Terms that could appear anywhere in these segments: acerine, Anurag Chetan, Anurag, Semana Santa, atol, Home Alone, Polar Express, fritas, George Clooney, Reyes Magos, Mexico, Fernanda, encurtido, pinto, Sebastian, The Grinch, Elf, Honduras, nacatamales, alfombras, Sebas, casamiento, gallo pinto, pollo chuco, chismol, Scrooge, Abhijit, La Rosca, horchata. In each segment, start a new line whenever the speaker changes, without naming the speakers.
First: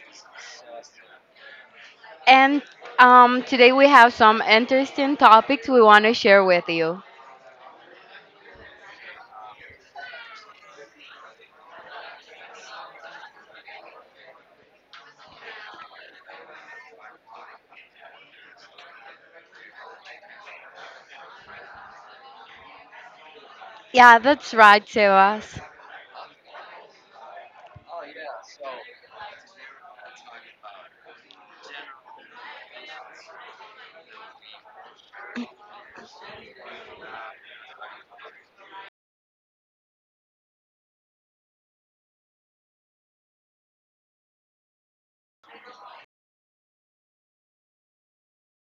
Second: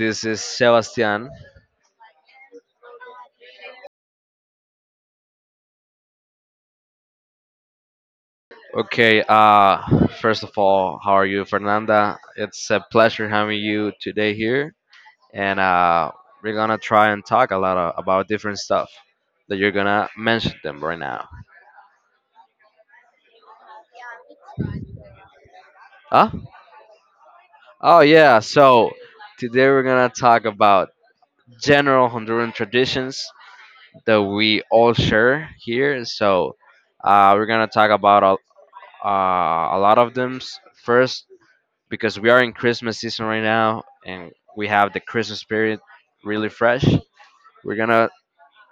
this is Sebastian.
and today we have some interesting topics we want to share with you.
Okay, first of all, how are you, Fernanda? It's a pleasure having you today here, and we're gonna try and talk a lot about different stuff that you're gonna mention them right now.
Yeah, that's right, Sebas.
Huh? Oh yeah. So today we're gonna talk about general Honduran traditions that we all share here. So we're gonna talk about a lot of them. First, because we are in Christmas season right now and we have the Christmas spirit really fresh. We're gonna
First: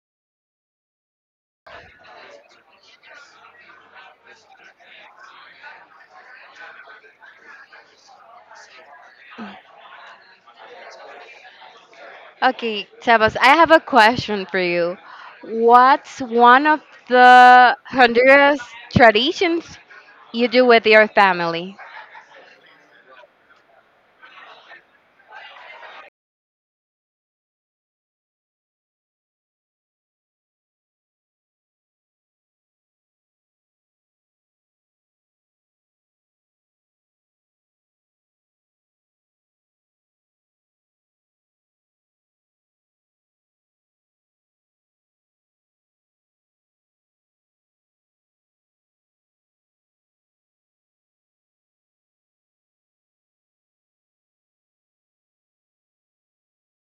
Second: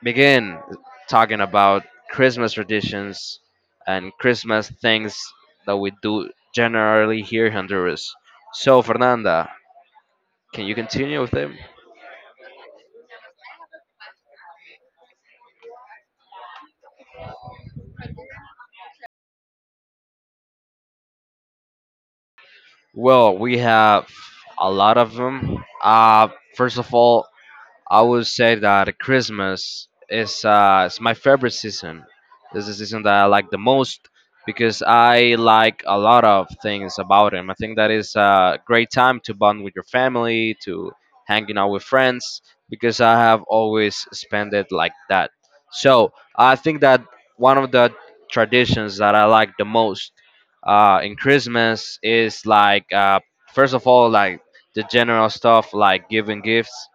begin talking about Christmas traditions and Christmas things that we do generally here in Honduras. So, Fernanda, can you continue with them?
Okay, Sebas, I have a question for you. What's one of the Honduras traditions you do with your family?
Well, we have a lot of them. First of all, I would say that Christmas is my favorite season. This is the season that I like the most because I like a lot of things about him. I think that is a great time to bond with your family, to hanging out with friends, because I have always spent it like that. So I think that one of the traditions that I like the most in Christmas is like first of all like the general stuff like giving gifts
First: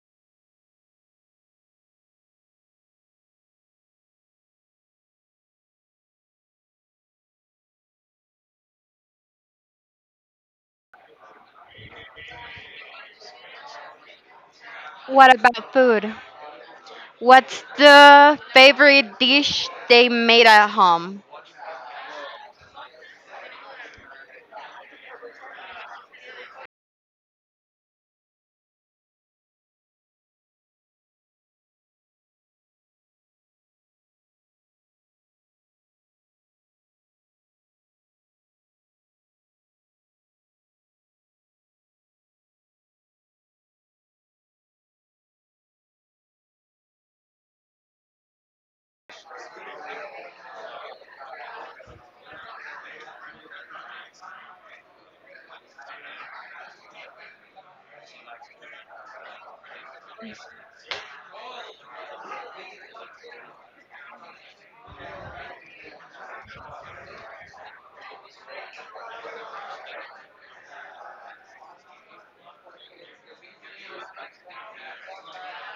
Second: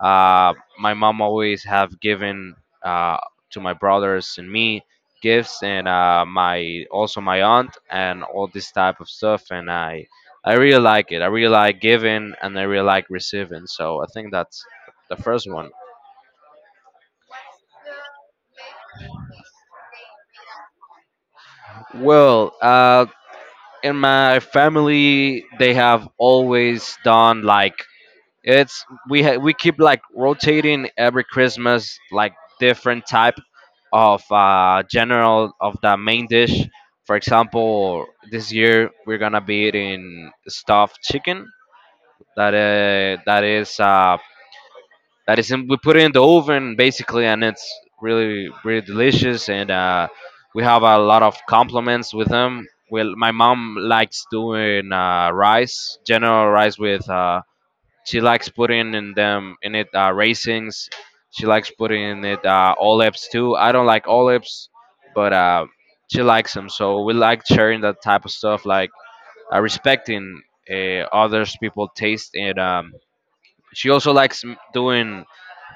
my mom always have given uh, to my brothers and me gifts, and my also my aunt and all this type of stuff. And I really like it. I really like giving, and I really like receiving. So I think that's the
What
first one.
about food? What's the favorite dish they made at home?
Well, in my family, they have always done like It's we ha- we keep like rotating every Christmas like different type of general of the main dish. For example, this year we're gonna be eating stuffed chicken that that is in, we put it in the oven basically, and it's really delicious. And we have a lot of compliments with them. Well, my mom likes doing rice, general rice with she likes putting in them in it raisins. She likes putting in it olives too. I don't like olives, but she likes them. So we like sharing that type of stuff, like respecting others people taste. And she also likes doing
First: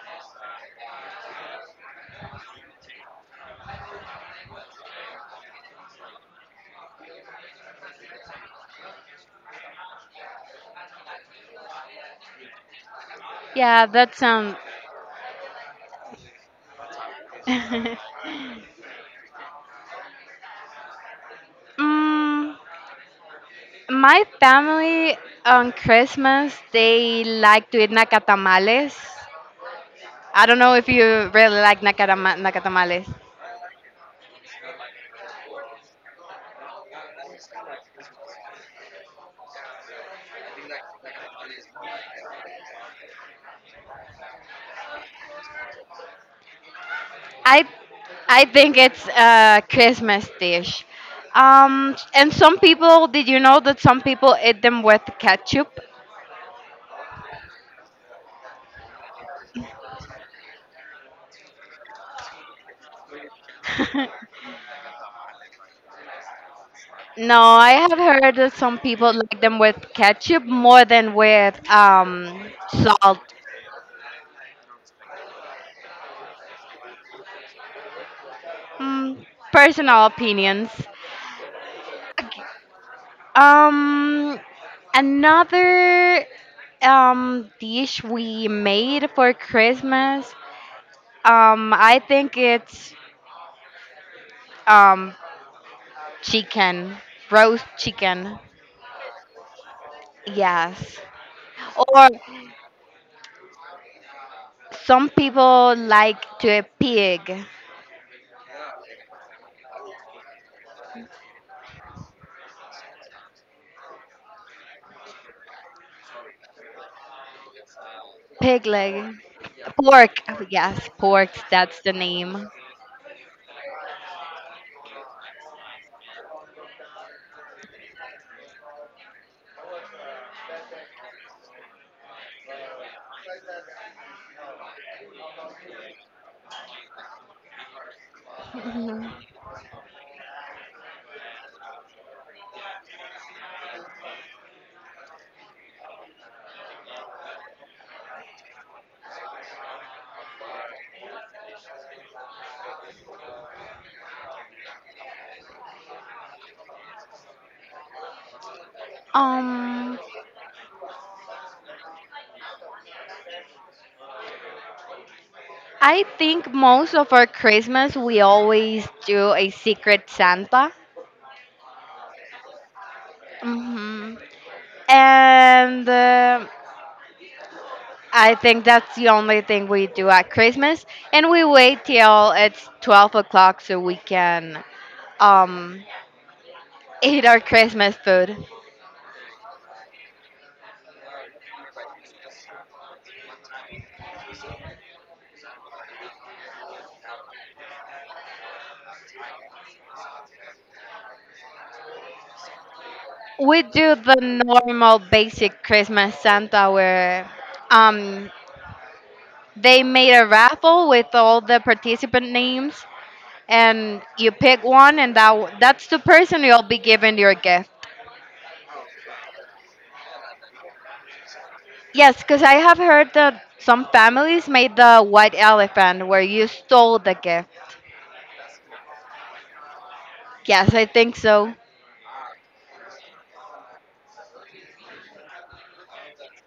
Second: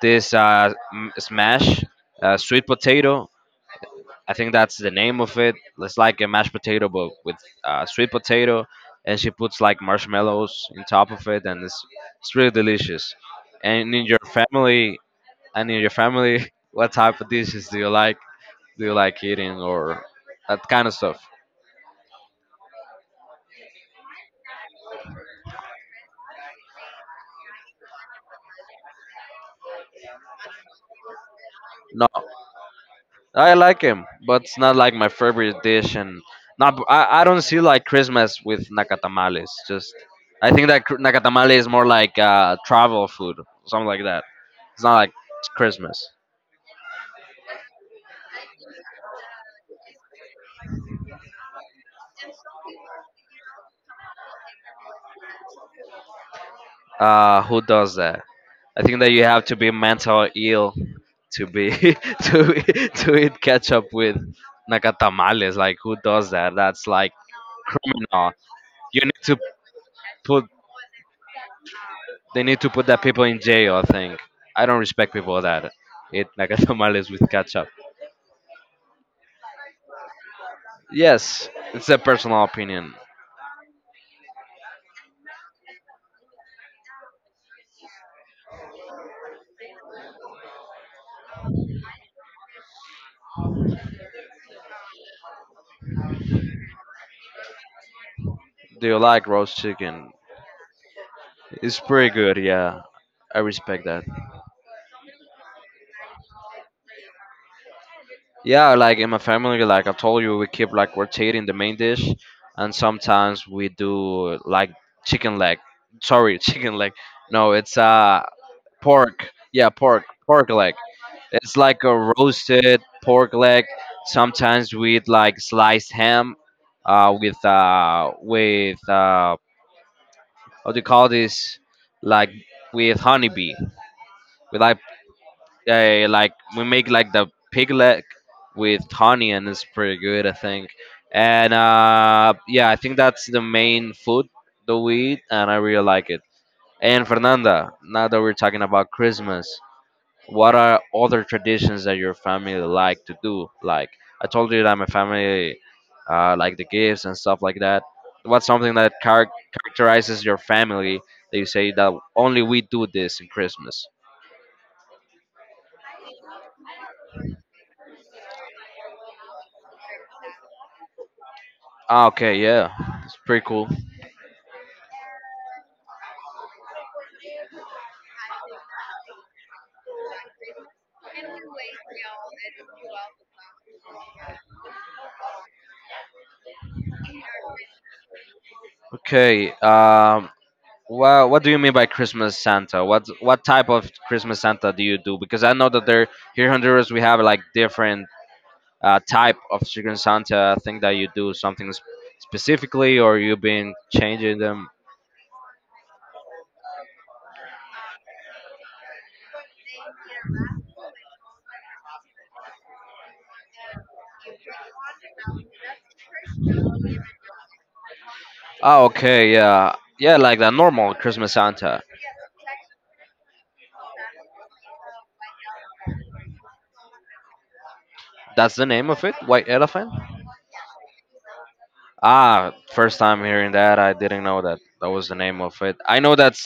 this smash sweet potato. I think that's the name of it. It's like a mashed potato, but with sweet potato, and she puts like marshmallows on top of it, and it's really delicious.
Yeah,
And in
that
your
sounds.
family, and in your family, what type of dishes do you like? Do you like eating or that kind of stuff?
mm, My family on Christmas they like to eat nacatamales. I don't know if you really like
No,
nacatamales.
I like him, but it's not like my favorite dish, and not I, I don't see like Christmas with nakatamales. Just I think that nakatamale is more like travel food, something like that. It's not like it's Christmas.
I I think it's a Christmas dish. And some people, did you know that some people eat them with ketchup?
Who does that? I think that you have to be mental ill to be to eat ketchup with nakatamales. Like who does that? That's like
No, I have
criminal.
heard that some
You
people
need to
like them with ketchup
put
more than with
put that
salt.
people in jail. I don't respect people that eat nakatamales with ketchup.
Mm, Personal opinions.
Yes, it's a personal opinion.
Um, Another dish we made for Christmas. I think it's um chicken, roast chicken.
Do you like roast chicken?
Yes,
It's
or
pretty good. Yeah, I respect that.
some people like to eat
Yeah, like in my family, like I told you, we keep like rotating the main dish, and sometimes we do like chicken leg. Sorry, chicken leg. No, it's
pig leg,
pork. Yeah,
pork. Oh,
pork leg.
yes, pork.
It's
That's
like
the
a
name.
roasted pork leg. Sometimes with like sliced ham, with what do you call this? Like with honeybee. We like we make like the pig leg with
Mhm.
honey, and it's pretty good, I think. And yeah, I think that's the main food that we eat and I really like it. And Fernanda, now that we're talking about Christmas, what are other traditions that your family like to do? Like I told you that my family like the gifts and stuff like that, what's something that
Um,
characterizes your family that you say that only we do this in Christmas?
I think most of our Christmas we always do a secret Santa.
Ah, okay, yeah, it's pretty cool.
Mm-hmm. And I think that's the only thing we do at Christmas, and we wait till it's 12 o'clock so we can um, eat our Christmas food.
Okay. Well, what do you mean by Christmas Santa? What type of Christmas Santa do you do? Because I know that there here in Honduras we have like different type of chicken Santa. I think that you do something specifically, or you've
We
been
do the
changing them.
normal basic Christmas Santa where um, they made a raffle with all the participant names and you pick one and that's the person you'll be giving your gift.
Oh, okay. Yeah, yeah, like the normal Christmas Santa.
Yes, because I have heard that some families made the white elephant where you stole the gift.
That's the name of it. White elephant.
Yes, I think so.
Ah, first time hearing that. I didn't know that that was the name of it. I know that's.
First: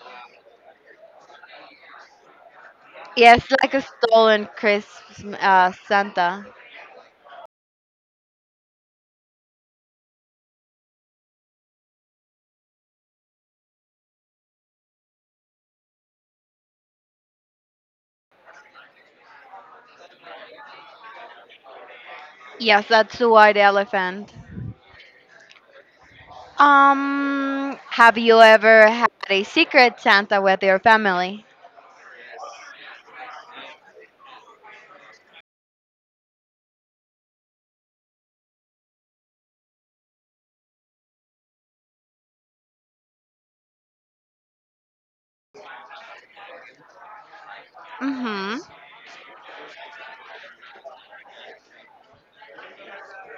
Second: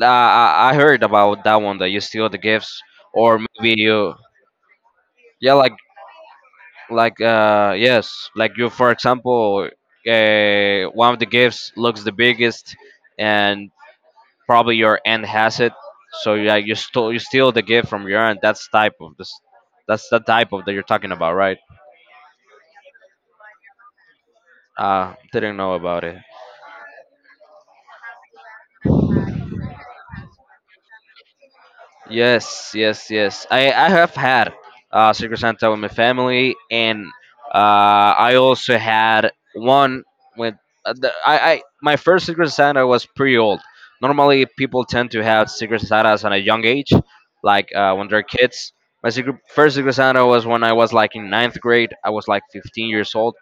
I heard about that one that you steal the gifts, or
Yes, like
maybe
a
you.
stolen Christmas
Yeah, like
Santa.
you for example, one of the gifts looks the biggest and probably your aunt has it. So yeah, you steal the gift from your aunt. That's type of this, that's the type of that you're talking about, right?
Yes, that's the white elephant.
Didn't know about it.
Have you ever had a secret Santa with your family?
Yes. I have had Secret Santa with my family, and I also had one with the, I my first Secret Santa was pretty old. Normally, people tend to have Secret Santas at a young age, like when they're
Mm-hmm.
kids. My first Secret Santa was when I was like in 9th grade. I was like 15 years old,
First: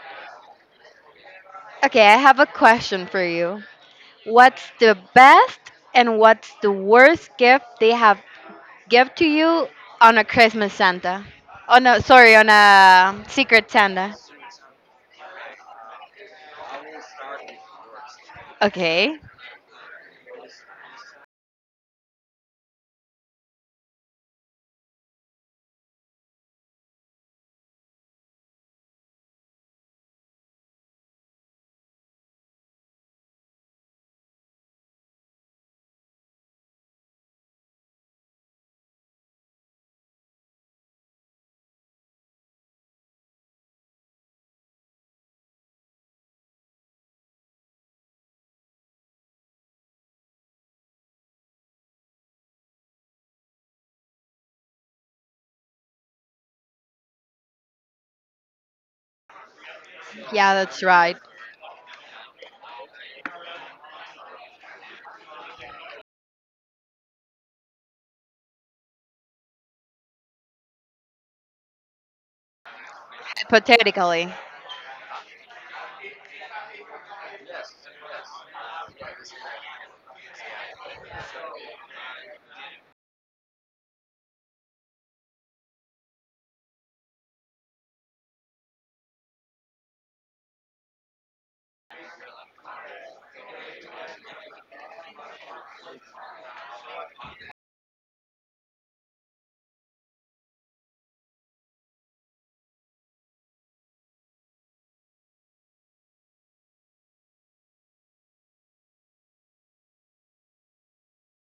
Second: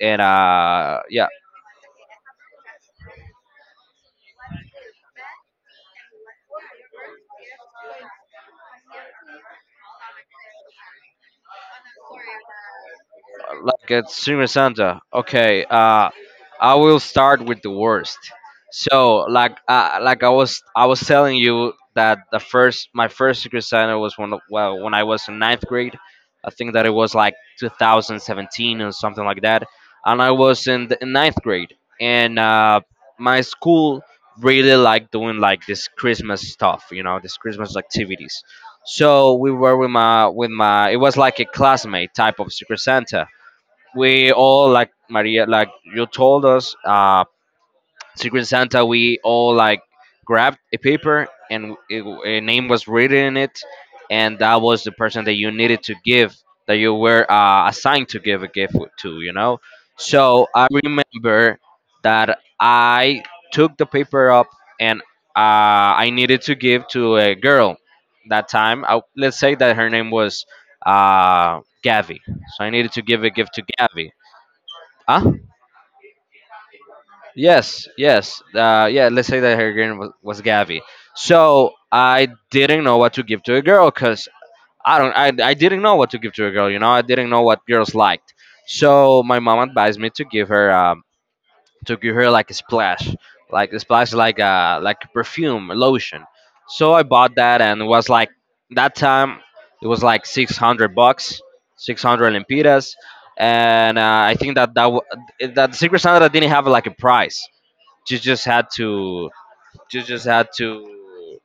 and
Okay, I have a question for you. What's the best and what's the worst gift they have give to you on a Christmas Santa. Oh no, sorry, on a Secret
like at
Santa.
Secret Santa. Okay, I will start with the worst. So,
Okay.
I was telling you that my first Secret Santa was when, well, when I was in 9th grade. I think that it was like 2017 or something like that, and I was in the in 9th grade, and my school really liked doing like this Christmas stuff, you know, this Christmas activities. So we were with my it was like a classmate type of Secret Santa. We all like Maria, like you told us, Secret Santa. We all like grabbed a paper and a name was written in it, and that was the person that you needed to give, that you were assigned to give a gift to. You know, so
Yeah,
I
that's right.
remember that I took the paper up and I needed to give to a girl that time. I, let's say that her name was Gavi. So I needed to give a gift to Gavi.
Hypothetically.
Huh? Yes. Yeah, let's say that her girl was Gabby. So I didn't know what to give to a girl because I don't, I didn't know what to give to a girl. You know, I didn't know what girls liked. So my mom advised me to give her, like a splash, like a perfume, a lotion. So I bought that, and it was like that time it was like $600, 600 lempiras, and I think that that Secret Santa didn't have like a price. You just had to you just had to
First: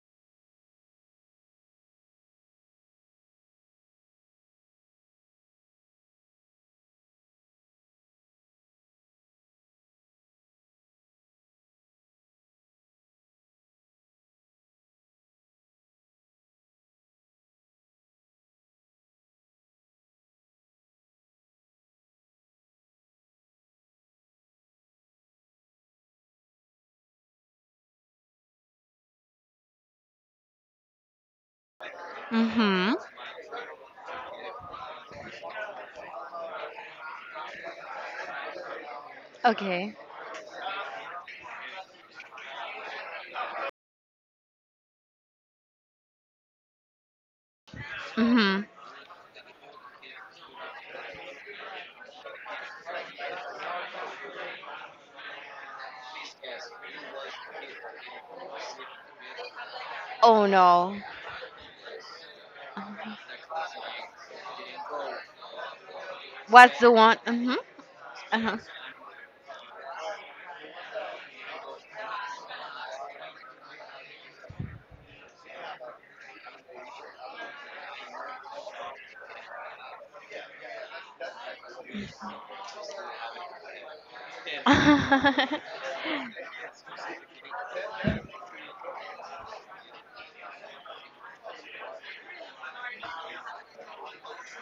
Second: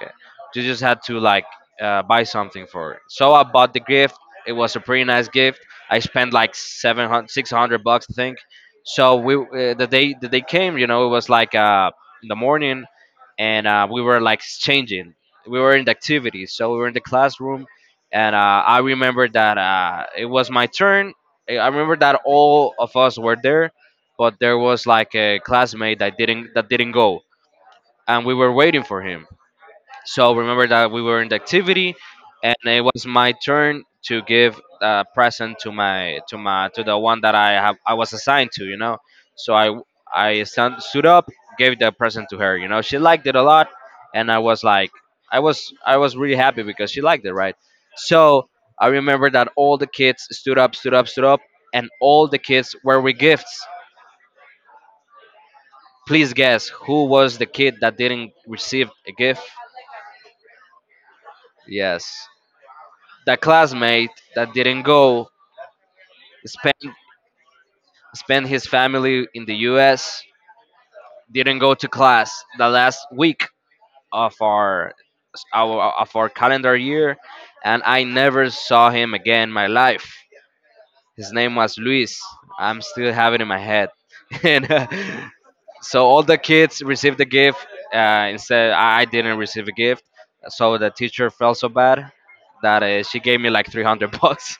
okay, You just had to like buy something for it. So I bought the gift. It was a pretty nice gift. I spent like 700, $600 I think. So we the day that they came, you know, it was like in the morning, and we were like exchanging. We were in the activities, so we were in the classroom, and I remember that it was my turn. I remember that all of us were there, but there was like a classmate that didn't go, and we were waiting for him. So remember that we were in the activity, and it
Mm-hmm.
was my turn to give a present to my to my to the one that I was assigned to. You know, so I
Okay.
I stood up, gave the present to her. You know, she liked it a lot, and I was like I was really happy because she liked it, right? So
Mm-hmm.
I remember that all the kids stood up, and all the kids were with gifts. Please guess who was the kid that didn't receive a gift?
Oh no.
Yes. That classmate that didn't go
What's
spent
the one? Mm-hmm.
his family in the U.S. didn't go to class the last week of our of our calendar year, and I never saw him again in my life. His name was Luis. I'm still have it in my head, and
Uh-huh.
so all the kids received the gift. Instead, I didn't receive a gift, so the teacher felt so bad that she gave me like 300 bucks.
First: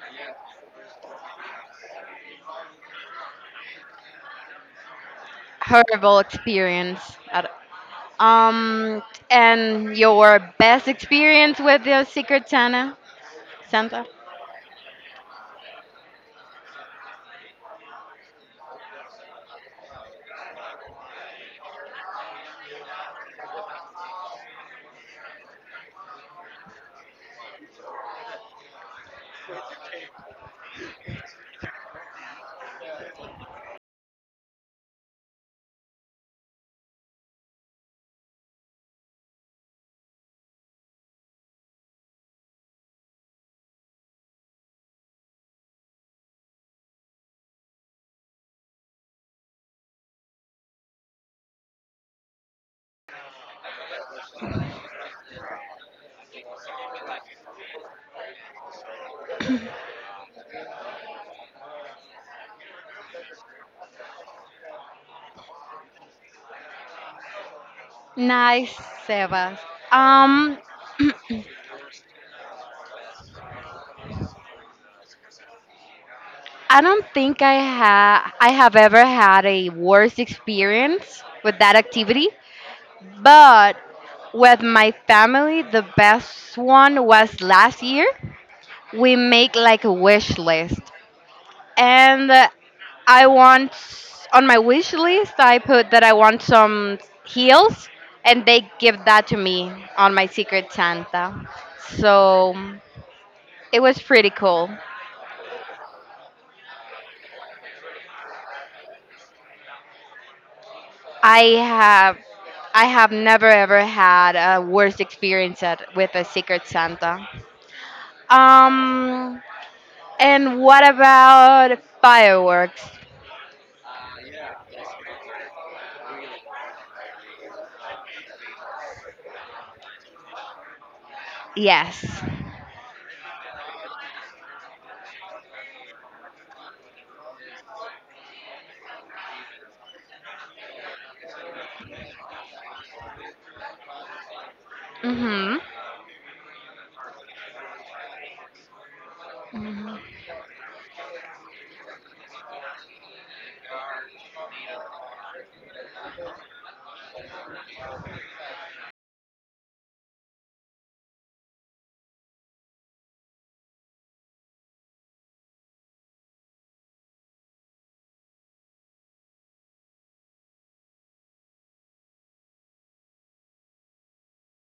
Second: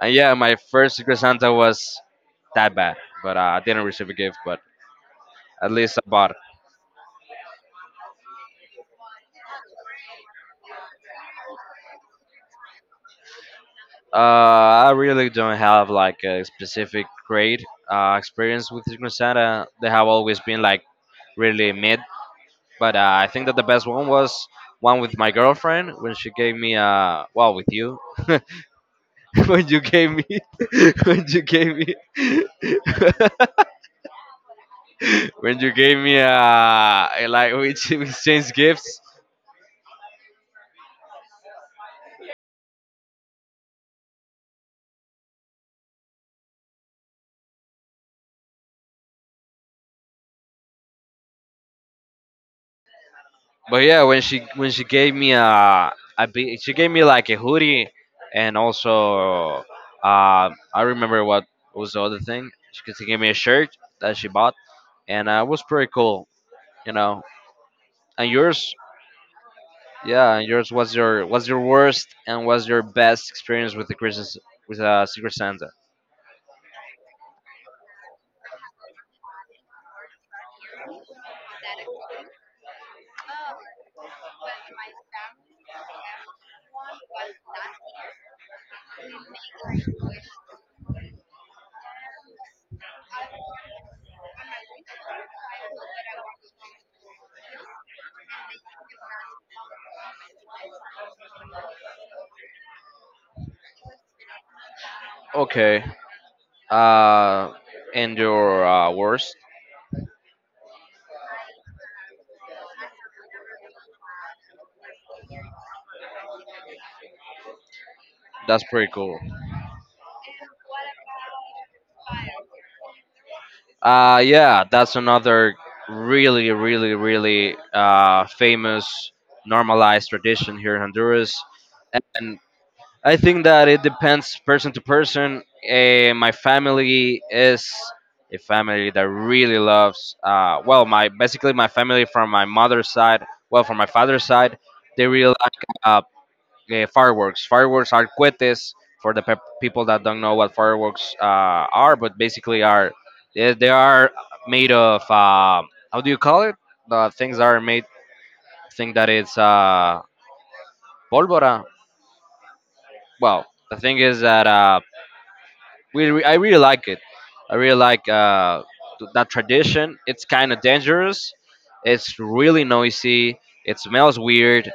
And yeah, my first Secret Santa was that bad, but I didn't receive a gift, but at least I
Horrible
bought it.
experience. At, um, and your best experience with your Secret Santa? Santa?
Uh, I really don't have like a specific great experience with Secret Santa. They have always been like really mid, but I think that the best one was one with my girlfriend when she gave me well with you, when you gave me when you gave me when you gave me, like, we exchanged gifts. But yeah, when she gave me a bi- she gave me like a hoodie, and also, I remember what was the other thing. She gave me a shirt that she bought, and it was pretty cool, you know. And yours.
Nice, Sebas.
Yeah, and
Um,
yours. What's your worst and what's your best experience with the Christmas with Secret Santa?
I don't think I have ever had a worse experience with that activity, but with my family, the best one was last year. We make like a wish list, and I want on my wish list I put that I want some heels, and they give that to me on my Secret Santa. So it was pretty cool.
Okay, uh, and your worst.
I have I have never ever had a worse experience with a Secret Santa.
That's pretty cool.
Um, and what about fireworks?
Yeah, that's another really, really, really famous normalized tradition here in Honduras.
Yes.
And I think that it depends person to person. My family is a family that really loves, my basically my family from my mother's side, well, from my father's side, they really
Mhm.
like fireworks. Fireworks are cohetes for the people that don't know what fireworks are, but basically are they are made of how do you call it? The things that are made. Think that it's pólvora. Well, the thing is that I really like it. I really like that tradition. It's kind of dangerous. It's really noisy. It smells weird,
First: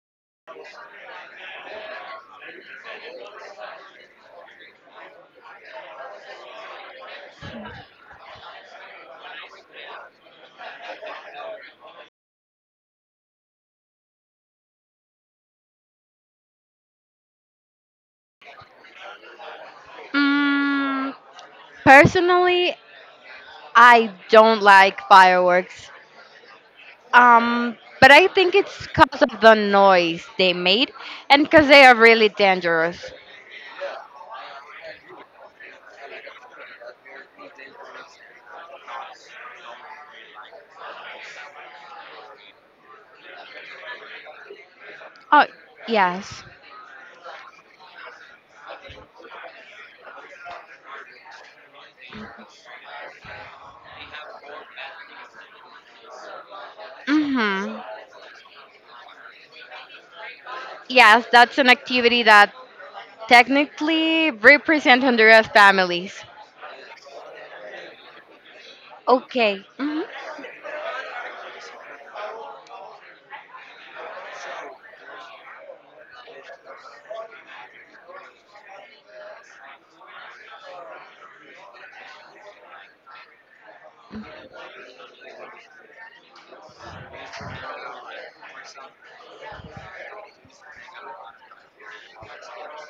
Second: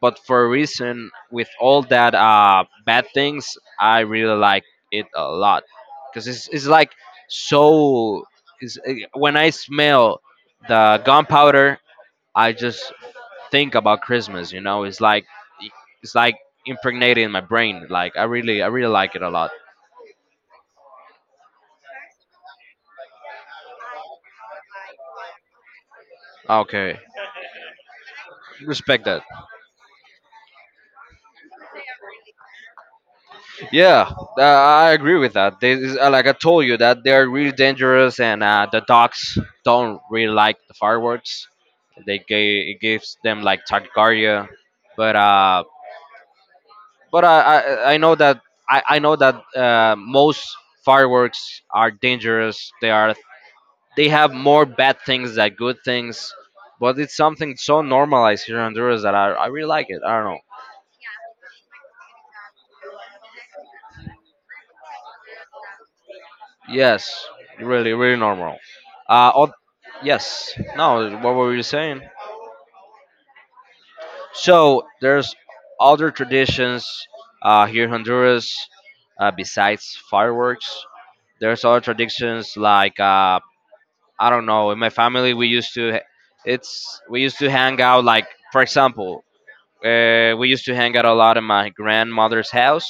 but for a reason, with all that bad things, I really like it a lot because it's like so. When I smell the gunpowder, I just think about Christmas. You know, it's like it's like impregnated in my brain. Like I really like it a lot.
Mm, Personally, I don't like fireworks.
Okay.
But I think it's
Respect
because
that.
of the noise they made and because they are really dangerous.
Yeah, I agree with that. Like I told you, that they're really dangerous, and the dogs don't really like the fireworks. It gives them like tachycardia, but
Oh,
uh,
yes.
but I know that most fireworks are dangerous. They have more bad things than good things, but it's something so
Mhm.
normalized here in Honduras that I really like it. I don't know.
Yes, that's an activity that technically, represent Honduras families.
Yes, really, really normal. Uh, oth-
Okay. Hmm.
yes. No, what were you saying? So there's other traditions here in Honduras besides fireworks. There's other traditions like, I don't know. In my family, we used to hang out, like, for example, we used to hang out a lot in my grandmother's house,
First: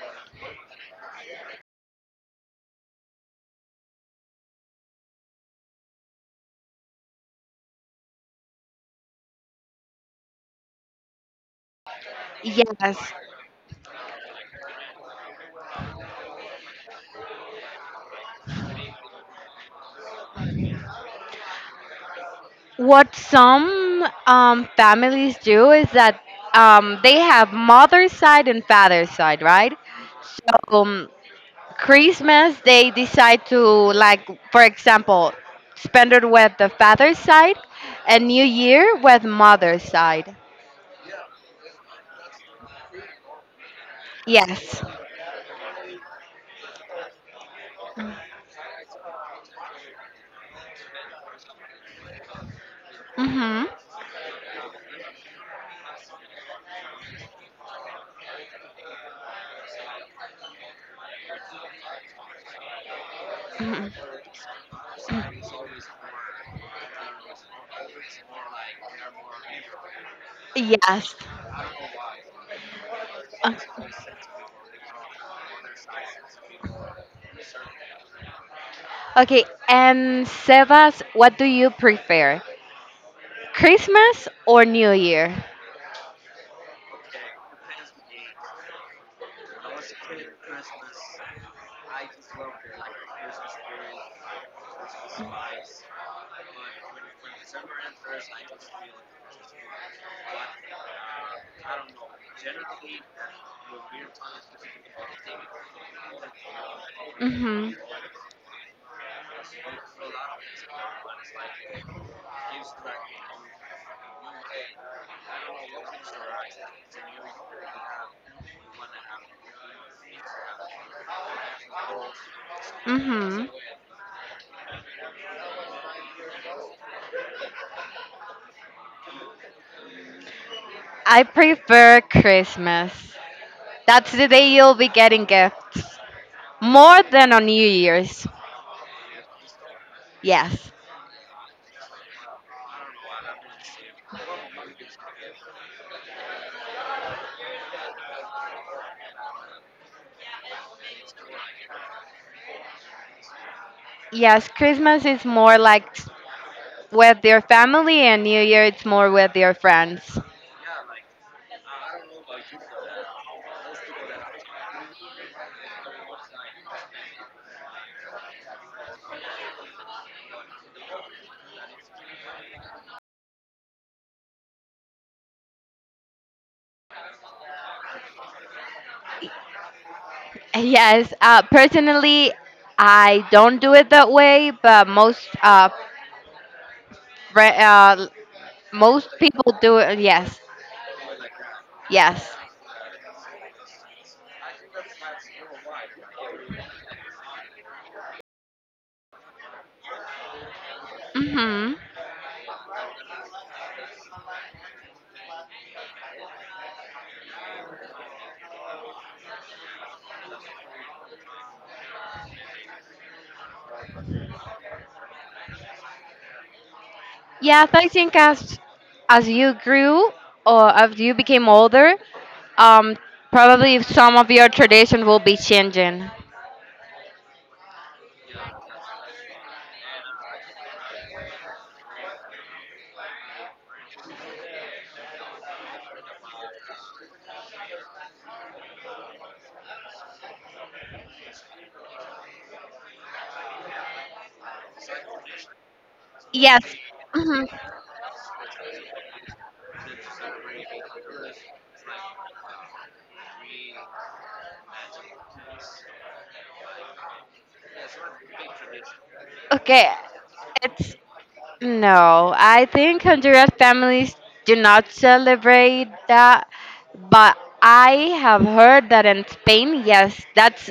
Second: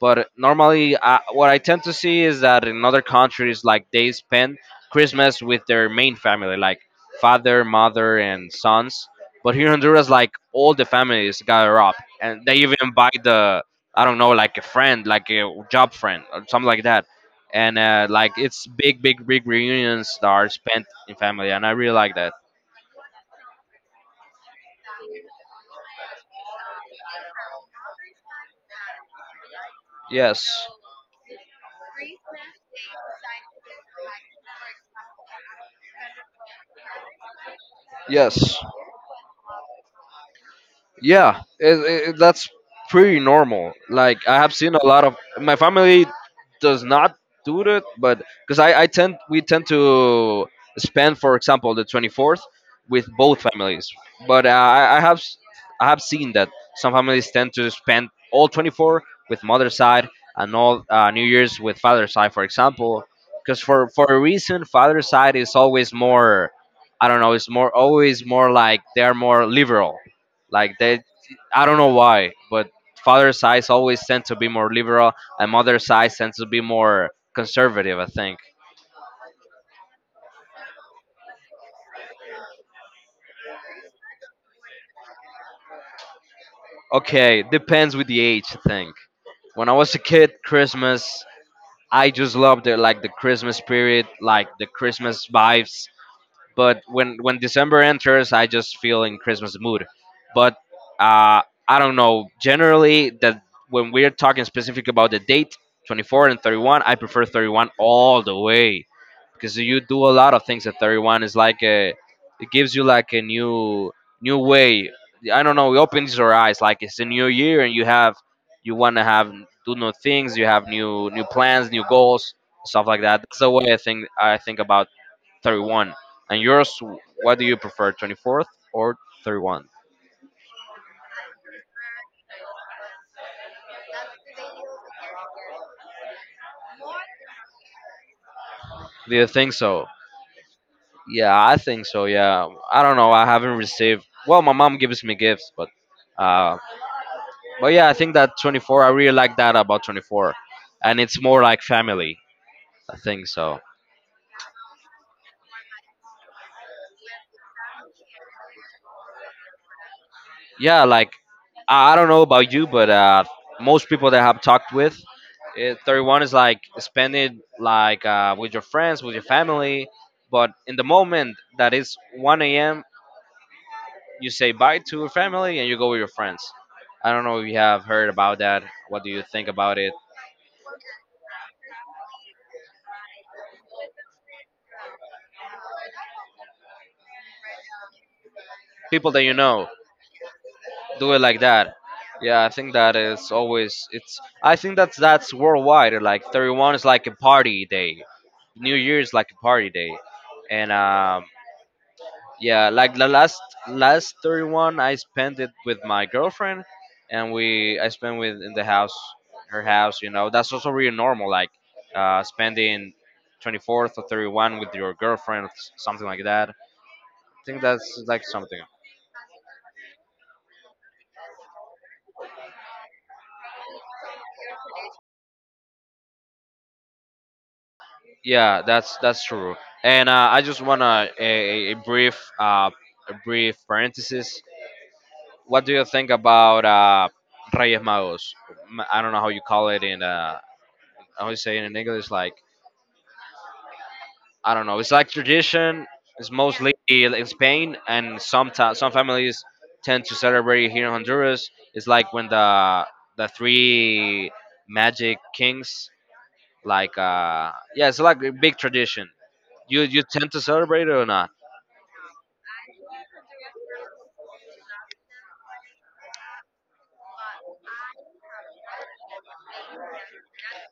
but normally, what I tend to see is that in other countries, like they spend Christmas with their main family, like father, mother, and sons. But here in Honduras, like all the families gather up, and they even
Yes.
invite the I don't know, like a friend, like a job friend, or something like that. And like it's big, big, big reunions that are spent in family, and I really like that.
What some families do is that they have mother's side and father's side, right?
Yes.
So Christmas, they decide to, like, for example, spend it with the father's side and New
Yes,
Year with mother's side.
yeah, that's pretty normal. Like I have seen
Yes.
a lot of my family does not do that, but because I tend we tend to spend, for example, the 24th with both
Mm-hmm.
families. But I have seen that some families tend to spend all 24 with mother's side and all New Year's with father's side, for example. Because for a reason, father's side is always more. I don't know. It's more, always more, like they're more liberal, like they,
Yes.
I don't know why, but father's eyes always tend to be more liberal, and mother's eyes tend to be more conservative, I think.
Okay, and Sebas, what do you prefer? Christmas or New Year?
Okay, depends with the age, I think. When I was a kid, Christmas, I just loved the, like, the Christmas spirit, like the Christmas vibes. But when December enters, I just feel in Christmas mood. But uh, I don't know. Generally, that when we're talking specific about the date, 24 and 31, I prefer 31
Mhm.
all the way, because you do a lot of things at 31. It's like it gives you like a new way. I don't know. It opens your eyes. Like it's a new year, and you want to have, do new things. You have new plans, new goals, stuff like that. That's the
Mhm.
way I think about 31. And yours, what do you prefer, 24th or 31?
I prefer Christmas. That's the day you'll be getting gifts. More than on New Year's.
Do you think so?
Yes.
Yeah, I think so. Yeah, I don't know. I haven't received. Well, my mom gives me gifts, but uh, but yeah, I think that 24, I really like that about 24. And it's more like family, I think so.
Yes, Christmas is more like with your family and New Year it's more with your friends.
Yeah, like, I don't know about you, but most people that I have talked with, 31 is like spending like, with your friends, with your family. But in the moment that it's 1 a.m., you say bye to your family and you go with your friends. I don't know if you have heard about that. What do you think about it?
Yes, personally, I don't do it that way, but fri- uh,
People
most
that you
people
know
do it. Yes,
do it like that.
yes.
Yeah, I think that is always it's. I think that's worldwide. Like 31 is like a party day. New Year is like a party day, and
Mhm.
yeah, like the last 31 I spent it with my girlfriend, and we I spent with, in the house, her house. You know, that's also really normal. Like spending 24th or 31 with your girlfriend, something like that. I think
Yeah. I
that's
think
like something.
as you grew or as you became older, um, probably some of your tradition will be changing.
Yeah, that's true. And I just wanna a brief parenthesis. What do you think about Reyes Magos? I don't know how you call it in how you say it in English. Like, I don't know. It's like tradition. It's
Yes.
mostly in
Hmm.
Spain, and sometimes some families tend to celebrate it here in Honduras. It's like when the three magic kings, like, yeah, it's like a big tradition.
Okay.
You tend to celebrate it
It's
or not?
No. I think Honduras families do not celebrate that, but I have heard that in Spain, yes, that's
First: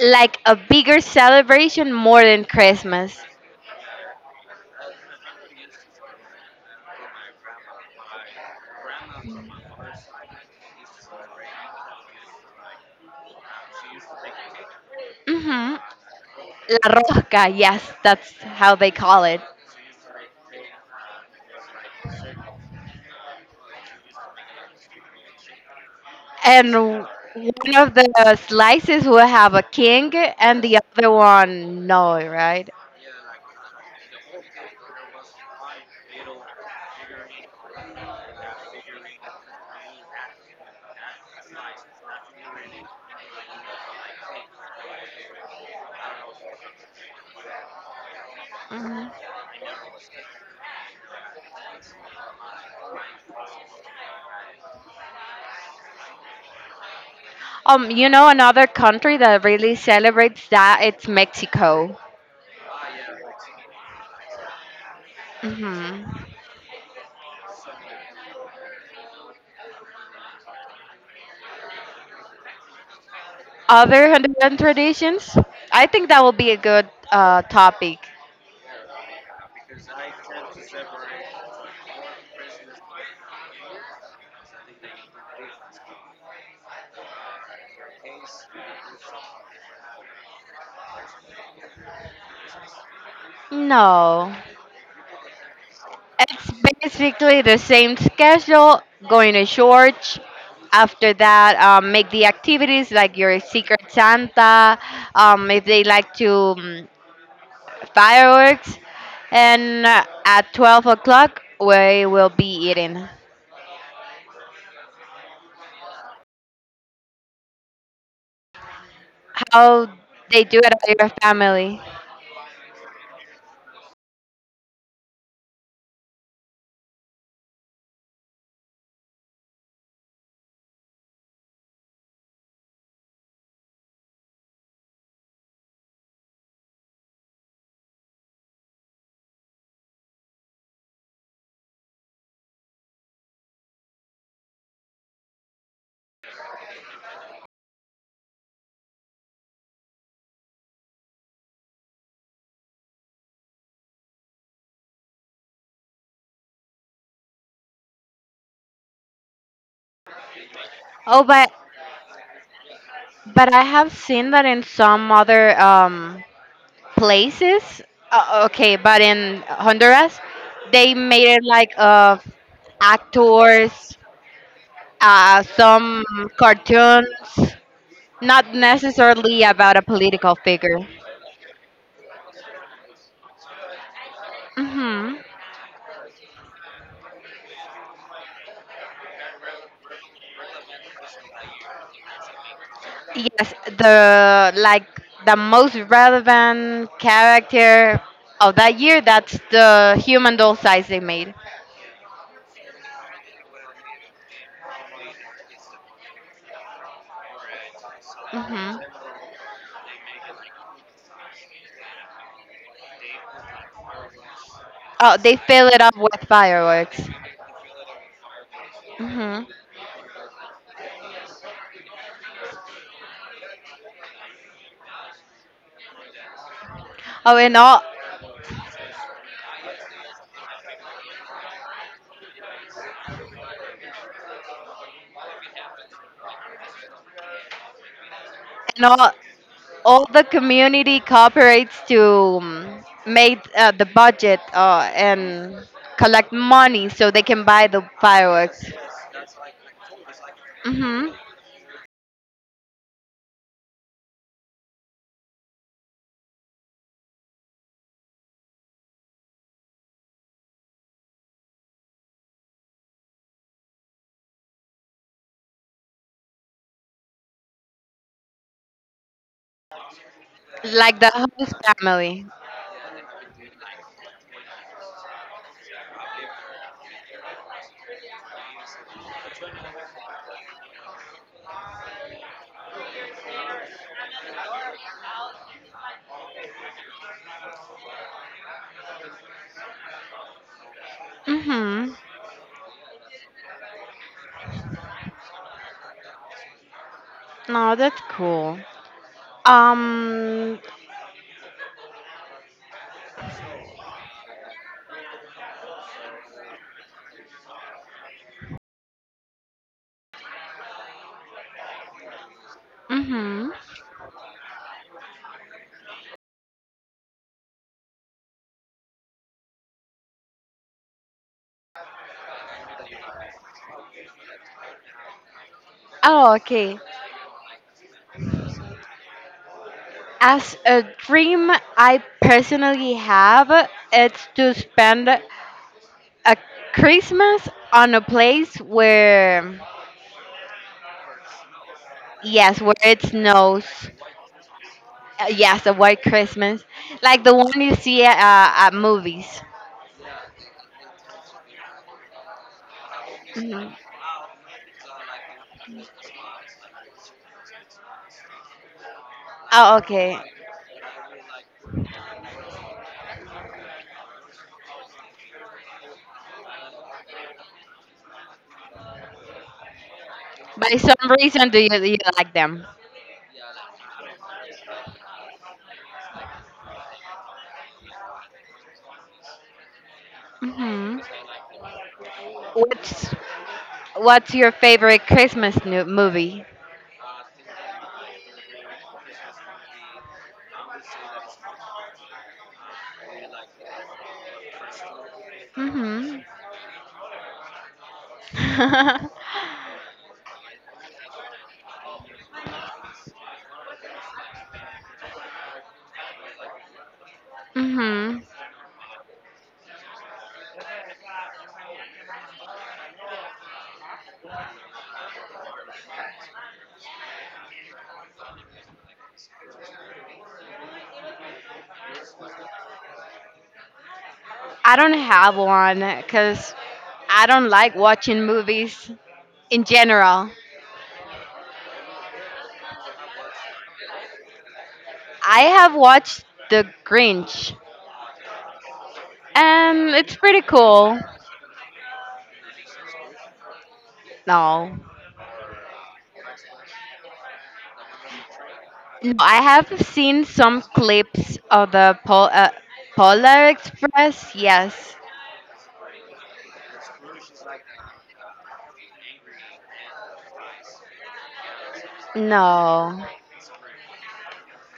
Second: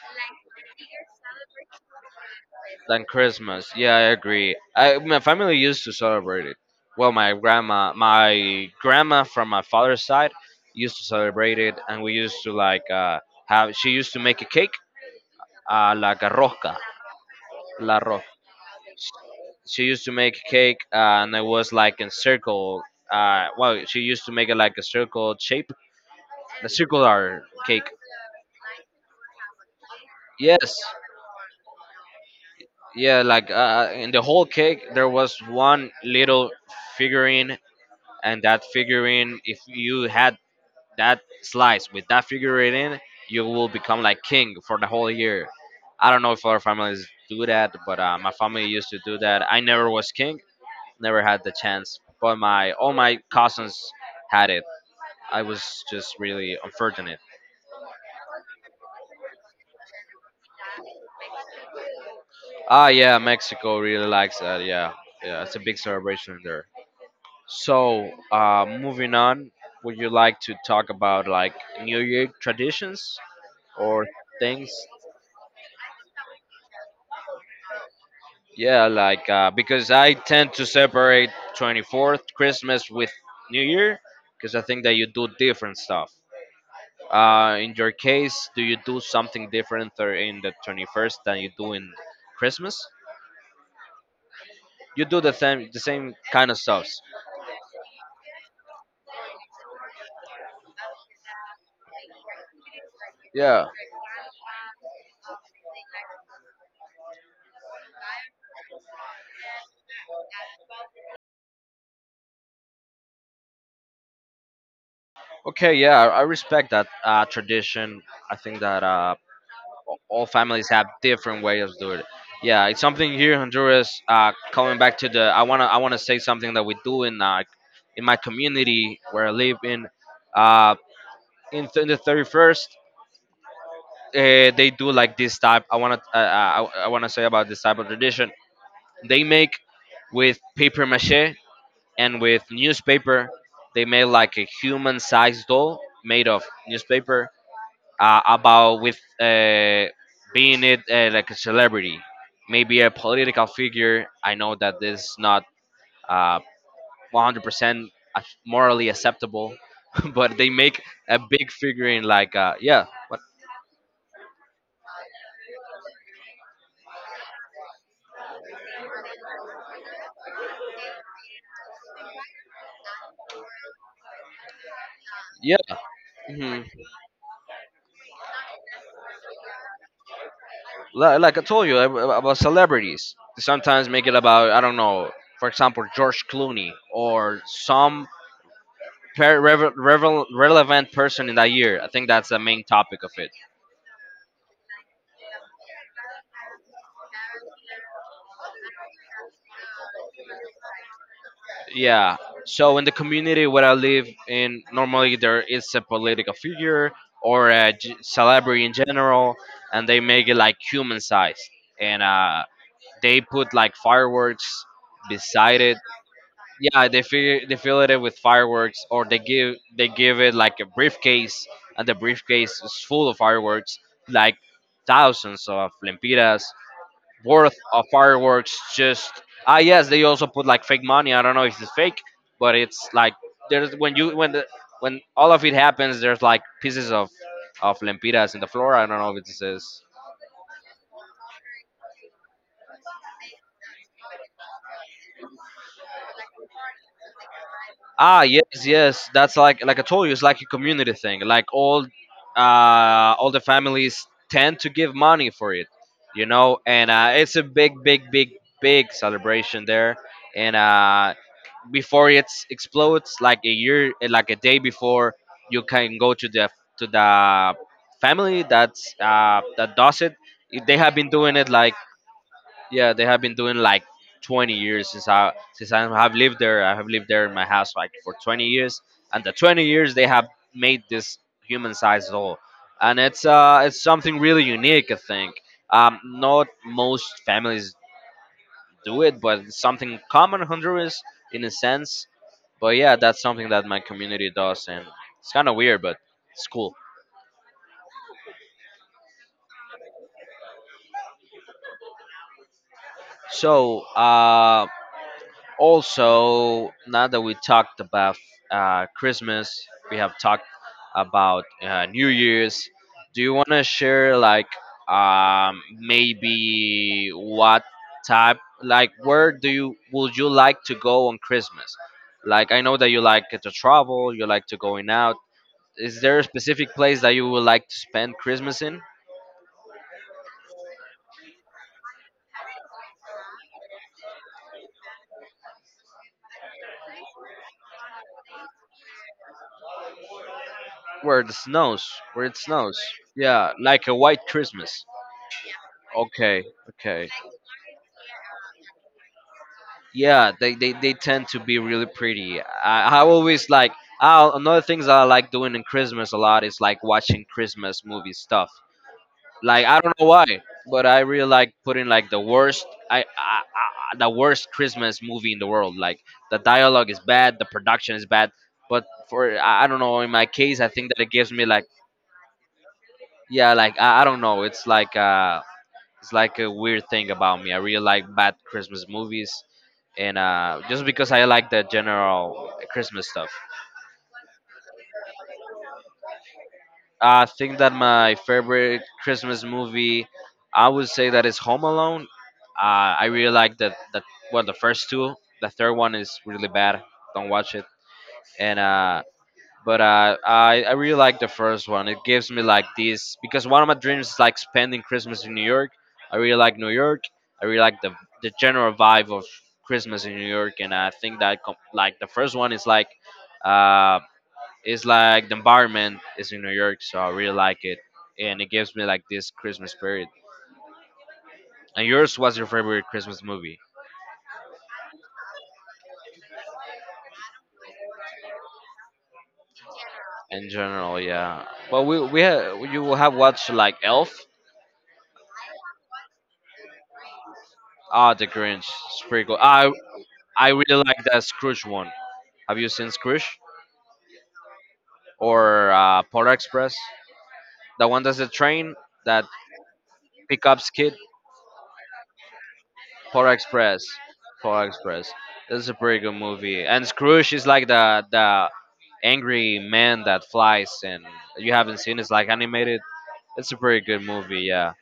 like a bigger celebration more than
Than
Christmas.
Christmas. Yeah, I agree. My family used to celebrate it. Well, my grandma from my father's side, used to celebrate it, and we used to like have. She used to make a cake,
Mhm.
like a rosca,
La Rosca, yes,
la
that's
rosca.
how they call it.
She used to make a cake, and it was like in circle. She used to make it like a circle shape, the
And
circular
one
cake.
of the slices will have a king and
Yes,
the other one no, right?
yeah, like, in the whole cake there was one little figurine, and that figurine, if you had that slice with that figurine in, you will become like king for the whole year. I don't know if other families do that, but my family used to
Mhm.
do that. I never was king, never had the chance, but my all my cousins had it. I was just really unfortunate.
You know another country that really celebrates that it's Mexico.
Ah, yeah, Mexico really likes that. Yeah, yeah, it's a big
Hmm.
celebration there. So moving on, would you like to talk about, like, new year traditions or
Other Honduran
things?
traditions? I think that will be a good topic.
Yeah, like, because I tend to separate 24th Christmas with New Year, because I think that you do different stuff. In your case, do you do something different or in the 21st than you do in Christmas?
No.
You do the same kind
It's
of stuffs.
basically the same schedule, going to church. After that, make the activities like your
Yeah.
Secret Santa, if they like to um, fireworks. And at 12 o'clock, we will be eating.
Okay. Yeah, I respect that tradition. I think that
How
all
they do it
families have
at your
different ways of
family?
doing it. Yeah, it's something here in Honduras. Coming back to the, I wanna say something that we do in my community where I live in. Uh, in in the 31st, they do like this type. I wanna say about this type of tradition. They make with paper mache and with newspaper. They make like a human-sized doll made of newspaper, about with being it like a celebrity, maybe a political figure. I know that this is not uh, 100% morally acceptable, but they make a
Oh, but
big figure in, like, yeah, what.
but I have seen that in some other places. Okay, but in Honduras, they made it like of actors,
Yeah,
some
mhm.
cartoons, not necessarily about a political figure.
Like I told you about celebrities. Sometimes make it about, I don't know,
Hmm.
for example, George Clooney or some relevant person in that year. I think that's the main topic of it.
Yes, the like the most relevant character of that year. That's the human doll size they made.
Yeah. So in the community where I live in, normally there is a political figure or a celebrity in
Hmm.
general, and they make it like human size, and they put like fireworks
Oh, they
beside
fill
it.
it up with
Yeah,
fireworks.
they fill it with fireworks, or they
Hmm.
give it like a briefcase, and the briefcase is full of fireworks, like thousands of lempiras,
Oh,
worth
and all
of fireworks just. Yes, they also put like fake money. I don't know if it's fake, but it's like there's when all of it happens, there's like pieces of lempiras in the floor. I
and
don't know
all.
if it says.
All the community cooperates to um, make the budget and collect money so they can buy the
Ah, yes,
fireworks.
yes. That's like I told you, it's like a community
Hmm.
thing. Like all the families tend to give money for it. And it's a big, big, big, big celebration there. And before it explodes, like a year, like a day before, you can go to the family that does it. They have
Like the
been doing
whole
it like
family.
yeah they have been doing like 20 years. Since I have lived there, I have lived there in my house like for 20 years, and the 20 years they have made this human sized doll, and it's it's something really unique, I think. Not most families do it, but it's something common in Honduras, in a
Hmm.
sense. But yeah, that's something that my community does, and it's kind of weird, but it's cool.
No, that's cool. Um.
so uh. Also, now that we talked about Christmas, we have talked about New Year's. Do you want
Hmm.
to share, like, maybe what type, like, where do you would you like to go on Christmas? Like, I know that you like to travel, you like to going out. Is there a
Oh,
specific
okay.
place that you would like to spend Christmas in?
As a dream, I personally have it's to spend a Christmas on a place
Where it snows, where it
yes, where
snows.
it
Yeah,
snows.
like a white Christmas.
Yes, a white
Okay,
Christmas,
okay.
like the one you see at movies.
Yeah, they tend to be really pretty. I always
Hmm.
like I, another things that I like doing in Christmas a lot is like watching Christmas movie stuff. Like
Oh,
I don't know
okay.
why, but I really like putting like the worst I the worst Christmas movie in the world. Like the dialogue is bad, the production is bad, but for I don't know, in my case I
By
think that it
some
gives me
reason, do
like
you, you like them?
yeah like I don't know, it's like a weird thing about me. I really like bad Christmas movies, and just
Hmm.
because I like the general Christmas
What's
stuff.
What's your favorite Christmas movie?
I think that my favorite Christmas movie, I would say that is Home Alone. I really like that. That well, the first two. The third one is
Hmm.
really bad. Don't watch it. And
Hmm.
but I really like the first one. It gives me like this because one of my dreams is like spending Christmas in New York. I really like New York. I really like the general vibe of Christmas in New York, and I think that like the first one is like uh, it's like the environment is in New York, so I really like it, and it gives me like this Christmas spirit. And yours, what's your favorite Christmas movie
I don't have one because I don't like watching movies in general.
in general, yeah. Well, you will have watched like Elf,
I have watched The Grinch,
ah, The Grinch, it's pretty cool.
and it's pretty
I really like
cool.
that Scrooge one. Have you seen Scrooge
No,
or Polar Express? The one that's the train
no,
that
I have seen some
pickups kid.
clips of the
Polar
Polar
Express.
Express.
Polar
Yes.
Express. This is a pretty good movie. And Scrooge is like the angry man that flies, and you haven't seen. It's like animated.
No.
It's a pretty good movie. Yeah,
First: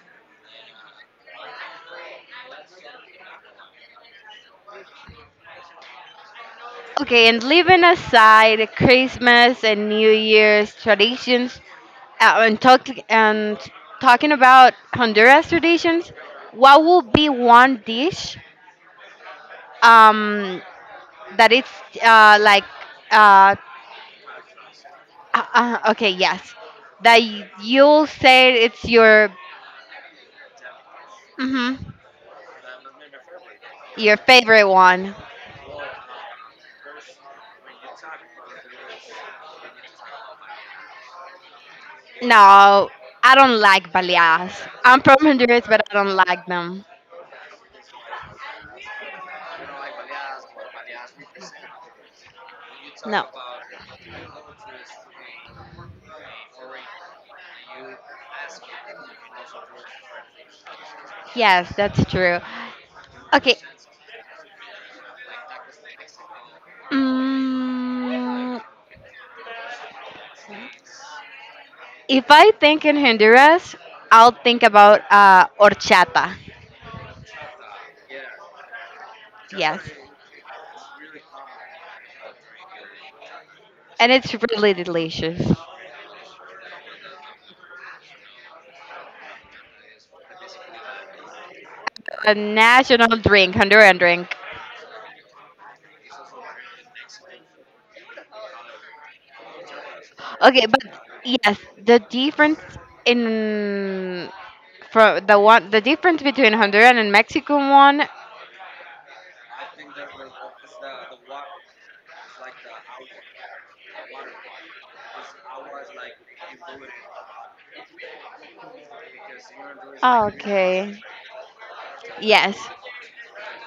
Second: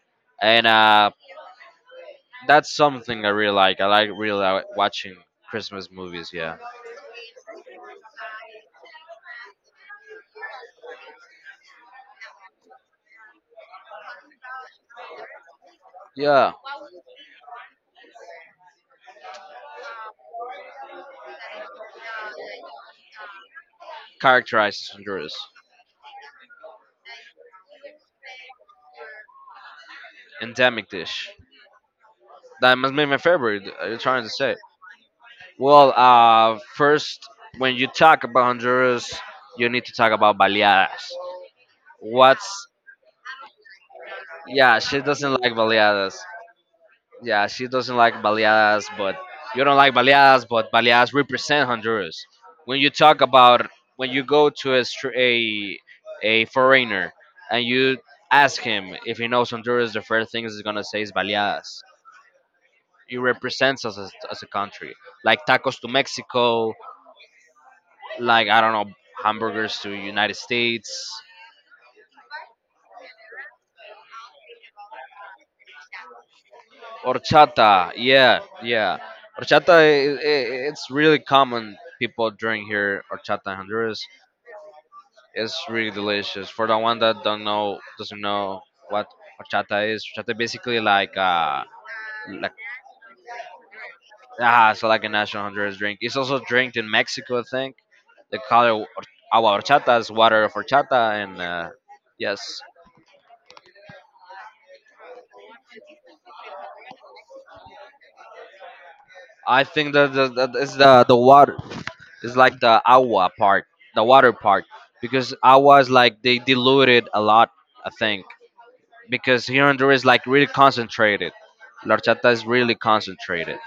and that's something I really like. I like really like watching Christmas movies. Yeah,
Okay, and leaving aside Christmas and New Year's traditions, and talking about Honduras traditions,
yeah.
what would be one dish um, that it's like uh,
Characterizes Honduras.
okay, yes, that you'll say it's
Endemic dish.
mhm,
That must be my favorite. Are you
your
trying to say?
favorite one.
Well, first when you talk about Honduras, you need to talk about baleadas. What's
No, I don't like baleas.
Yeah,
I'm
she
from
doesn't like
Honduras, but I don't
baleadas.
like them.
Yeah, she doesn't like baleadas, but you don't like baleadas, but baleadas represent Honduras. When you talk
No.
about when you go to a a foreigner and you ask him if he knows Honduras, the first thing he's gonna say is
Yes,
baleadas.
that's true.
It
Okay.
represents us as a country, like tacos to Mexico, like
Mm,
I don't know, hamburgers to United States.
if I think in Honduras, I'll think about horchata.
Horchata, yeah, yeah. Horchata,
Yes,
I it's really common people drink here. Horchata in Honduras
and it's really delicious.
it's really delicious. For the one that don't know, doesn't know what horchata is, horchata basically
A
like
national drink, Honduran drink.
ah, so like a national Honduras drink. It's also drank in Mexico, I think. They call it agua horchata, is water of
Okay, but
horchata, and
yes, the difference
yes,
in the difference between Honduran and Mexican one.
I think that that is the water it's like the agua part, the water part, because agua is like they diluted a lot, I think. Because here in Honduras is like really
Okay.
concentrated. La horchata is
Yes,
really concentrated.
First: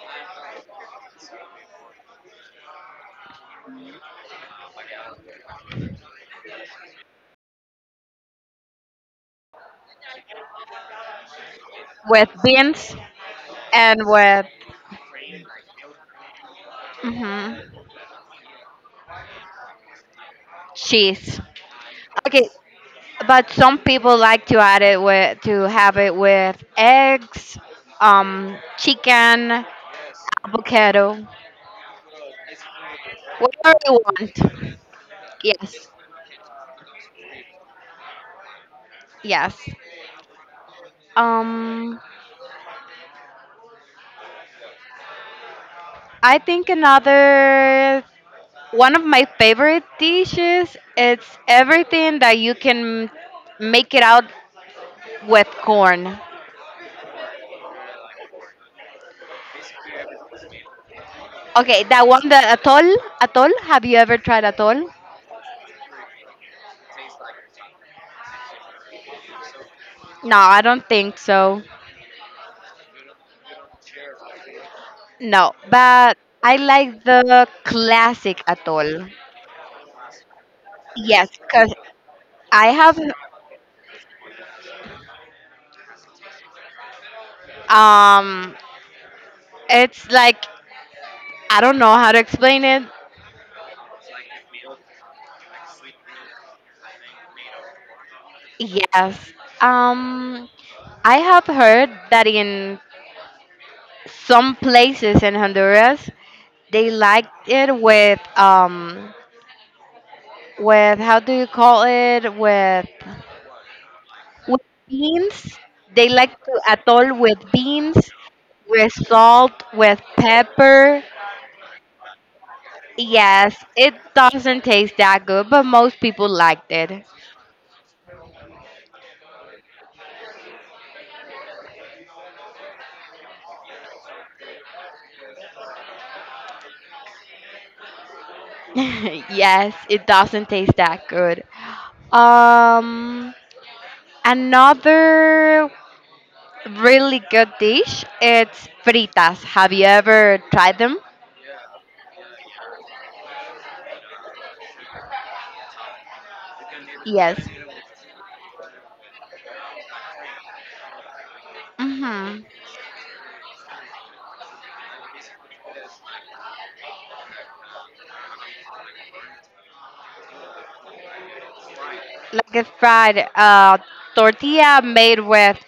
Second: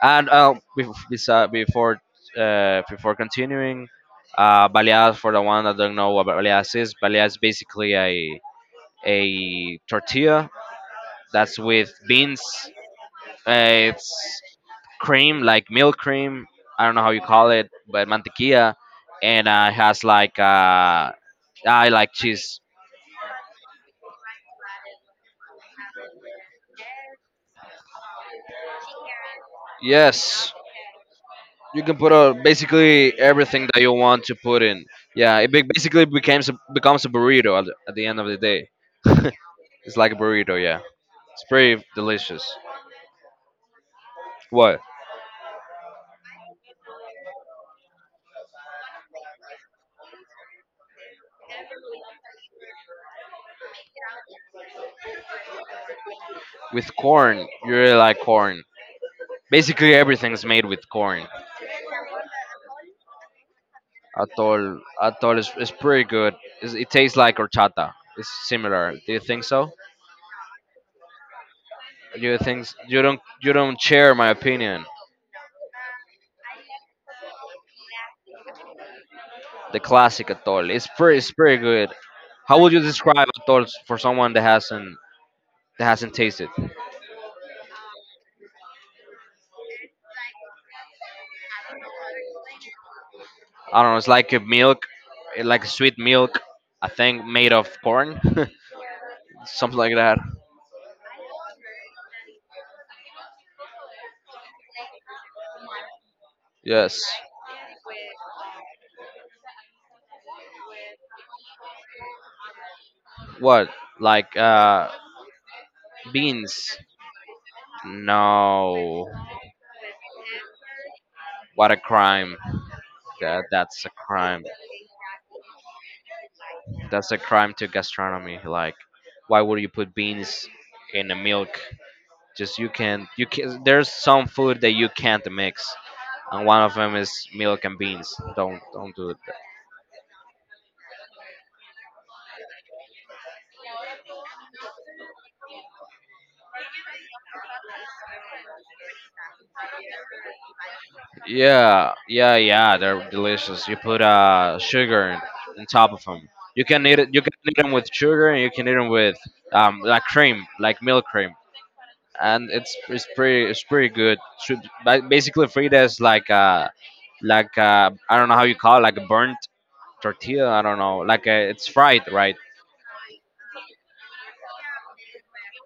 And before continuing, baleadas for the one that don't know what baleadas is basically a tortilla that's with
with
beans.
beans and
It's
with
cream, like milk cream. I don't know how you call it,
mhm,
but mantequilla, and it has like
cheese.
I like
Okay.
cheese.
But some people like to add it with to have it with eggs, chicken,
Yes,
avocado,
you can put basically everything
whatever
that
you
you want to put
want.
in. Yeah, it
Yes,
basically becomes a, becomes a burrito at the end of the day.
yes.
It's like a burrito. Yeah, it's pretty
Um,
delicious. What
I think another one of my favorite dishes. It's everything that you can make it out with corn.
with corn? You really like corn. Basically, everything's made with corn.
Okay, that one, the atol. Have you ever tried
Atol,
atol?
atol is pretty good. It's, it tastes like horchata. It's similar. Do you think so?
No, I don't think so.
You think you don't share my opinion?
No, but I like the classic atol.
The classic atol.
Yes,
It's pretty
because
good. How
I
would you
have,
describe atol for someone that hasn't tasted?
um, it's like, I don't know how to explain it.
I don't know. It's like a milk, eh, like sweet milk. I think made of corn,
Yes.
something like that.
Um, I have heard that in some places in Honduras, they
Yes.
liked it with, how do you call it? With
What? Like
with beans. They like to
beans,
atol with beans,
no,
with salt, with pepper.
what a crime! That
Yes,
that's a
it
crime.
doesn't taste that good, but most people liked it.
That's a crime to gastronomy. Like, why would you put beans in a milk? Just you can't. You can. There's some food that you can't mix, and one of them is milk and beans. Don't do it.
Yes, it doesn't taste that good. Um, Another really good dish. It's fritas. Have you ever tried them?
Yeah, yeah, yeah. They're delicious. You put sugar in, on top of them. You can eat it. You can
Yes.
eat them with sugar, and you can eat them with like cream, like milk cream.
Mm-hmm.
And it's pretty good. So, basically, Frida is like a, I don't know how you call it, like a burnt tortilla. I don't know. Like a, it's fried, right?
Like a fried tortilla made with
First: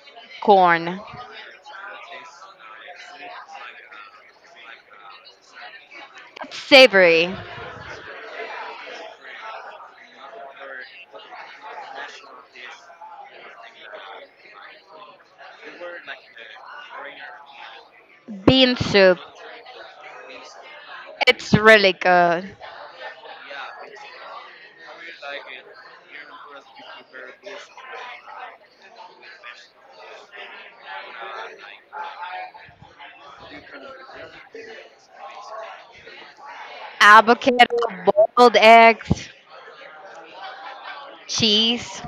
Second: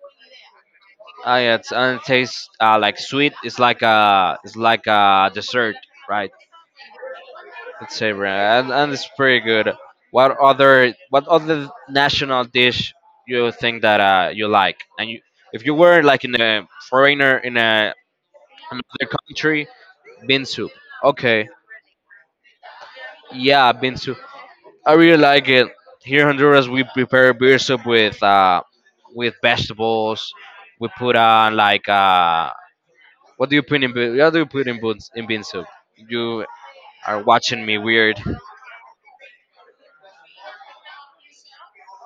corn.
Yeah, it's and it tastes like sweet. It's like a dessert, right?
It's savory.
It's savory and it's pretty good. What other national dish you think that you like? And you, if you were like in a foreigner in a
Bean
another
soup.
country, bean soup. Okay,
It's really good.
yeah, bean soup I really like it. Here in Honduras, we prepare beer soup with vegetables. We put on like what do you put in what do you put in beans? In bean soup? You are watching
Avocado,
me weird.
boiled eggs, cheese.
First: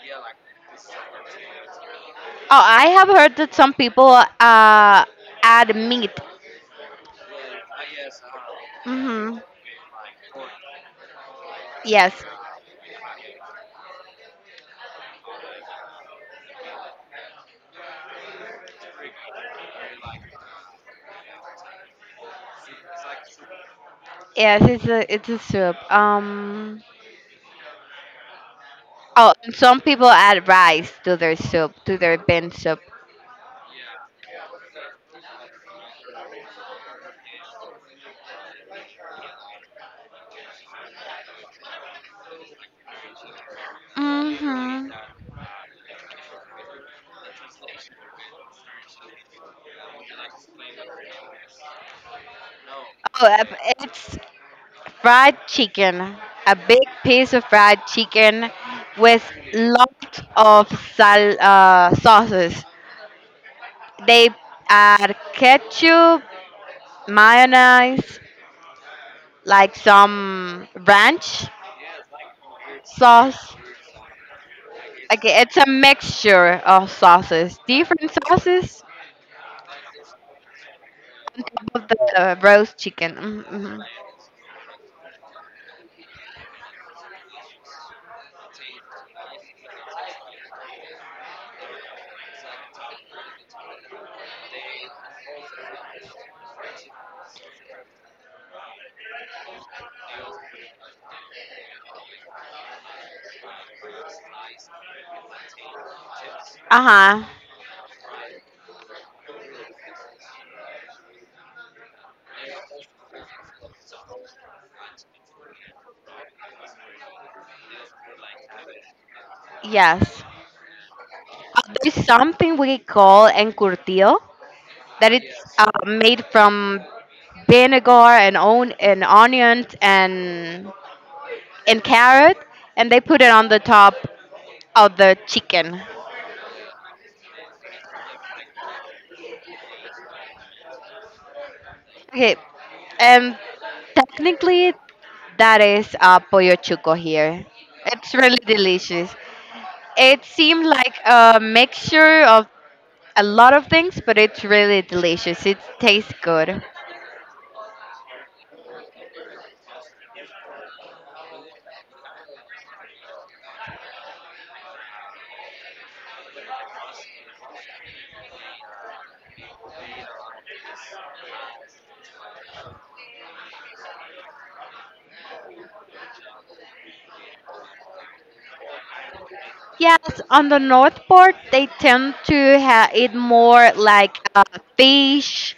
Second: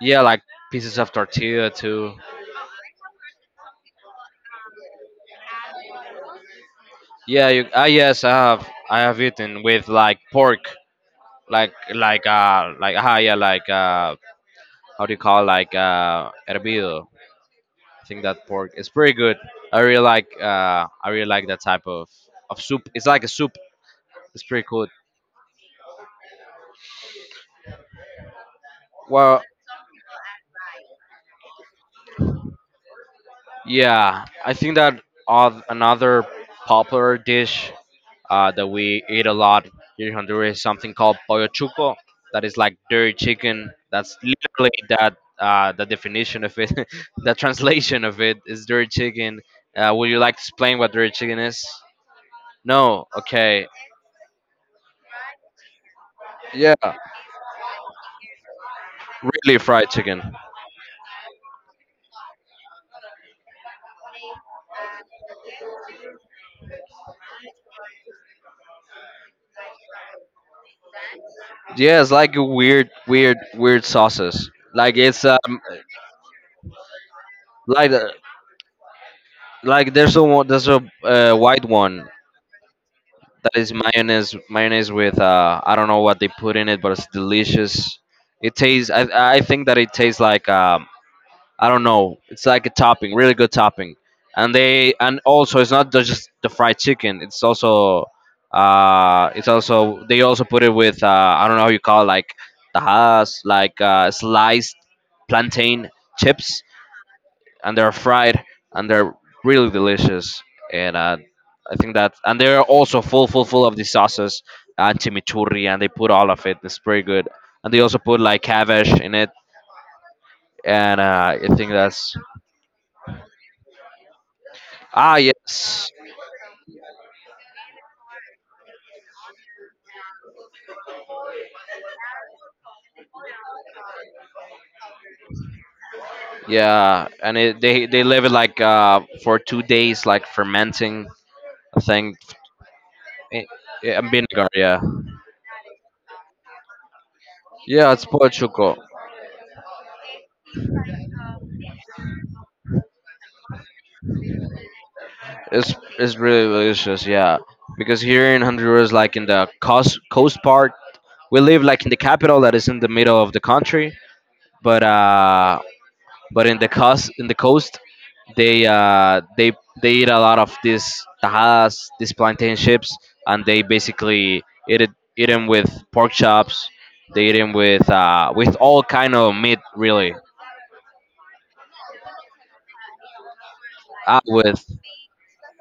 Yeah, like pieces of tortilla too.
Oh, I have heard that some people uh, add meat.
Yeah, you, ah yes, I have
Hmm.
eaten with like pork, like
Yes.
like uh like ah yeah like uh how do you call like hervido? I think that pork is pretty good. I really like that type of soup. It's like a soup. It's
Yes,
pretty
it's
cool.
a it's a soup. Oh,
Well,
and some people add rice to their soup, to their bean soup.
yeah, I think that another popular dish that we eat a lot here in Honduras is something called pollo chuco. That is like dirty chicken. That's literally
Hmm.
that the definition of it. The translation of it is dirty chicken. Would you like to explain what dirty chicken is? No.
Oh,
Okay.
it's fried chicken, a
Yeah.
big piece of fried chicken with
Really fried chicken.
lots of sauces. They add ketchup, mayonnaise, like some ranch
Yeah, it's like a weird, weird,
sauce.
weird sauces. Like it's
Okay, it's a mixture of sauces,
like uh,
different sauces
like there's a one, there's a
on
white
top of
one
the roast chicken.
that is
Mm-hmm.
mayonnaise, mayonnaise with I don't know what they put in it, but it's delicious. It tastes. I think that it tastes like I don't know. It's like a topping, really good topping. And they and also it's not just the fried chicken. It's also they also put it with I don't know how you call it, like tajadas, like sliced plantain chips,
Uh huh.
and they're fried, and they're really delicious. And I think that and they're also full full full of the sauces and chimichurri, and they put all of it. It's pretty good. And they also put like cabbage in it,
Yes.
and I think
There's
that's
something we call encurtido
ah,
that it's
yes,
made from vinegar and on and onions and carrot, and they put it on the top of the chicken.
yeah, and it, they leave it like for 2 days, like fermenting. I think
Okay, and
eh, and vinegar.
technically
Yeah,
that is pollo chuco here.
yeah, it's
It's really
pochuco.
delicious. It seemed like a mixture of a lot of things, but it's really delicious. It
It's
tastes
really
good.
delicious. Yeah, because here in Honduras, like in the coast part, we live like in the capital that is in the middle of the country. But uh, But in the coast, they uh, they they eat a lot of these tajadas, these plantain chips, and they basically eat it eat them with pork chops. They eat them with all kind of meat, really.
Yes, on the north part, they tend to eat more
Ah,
like
with
fish,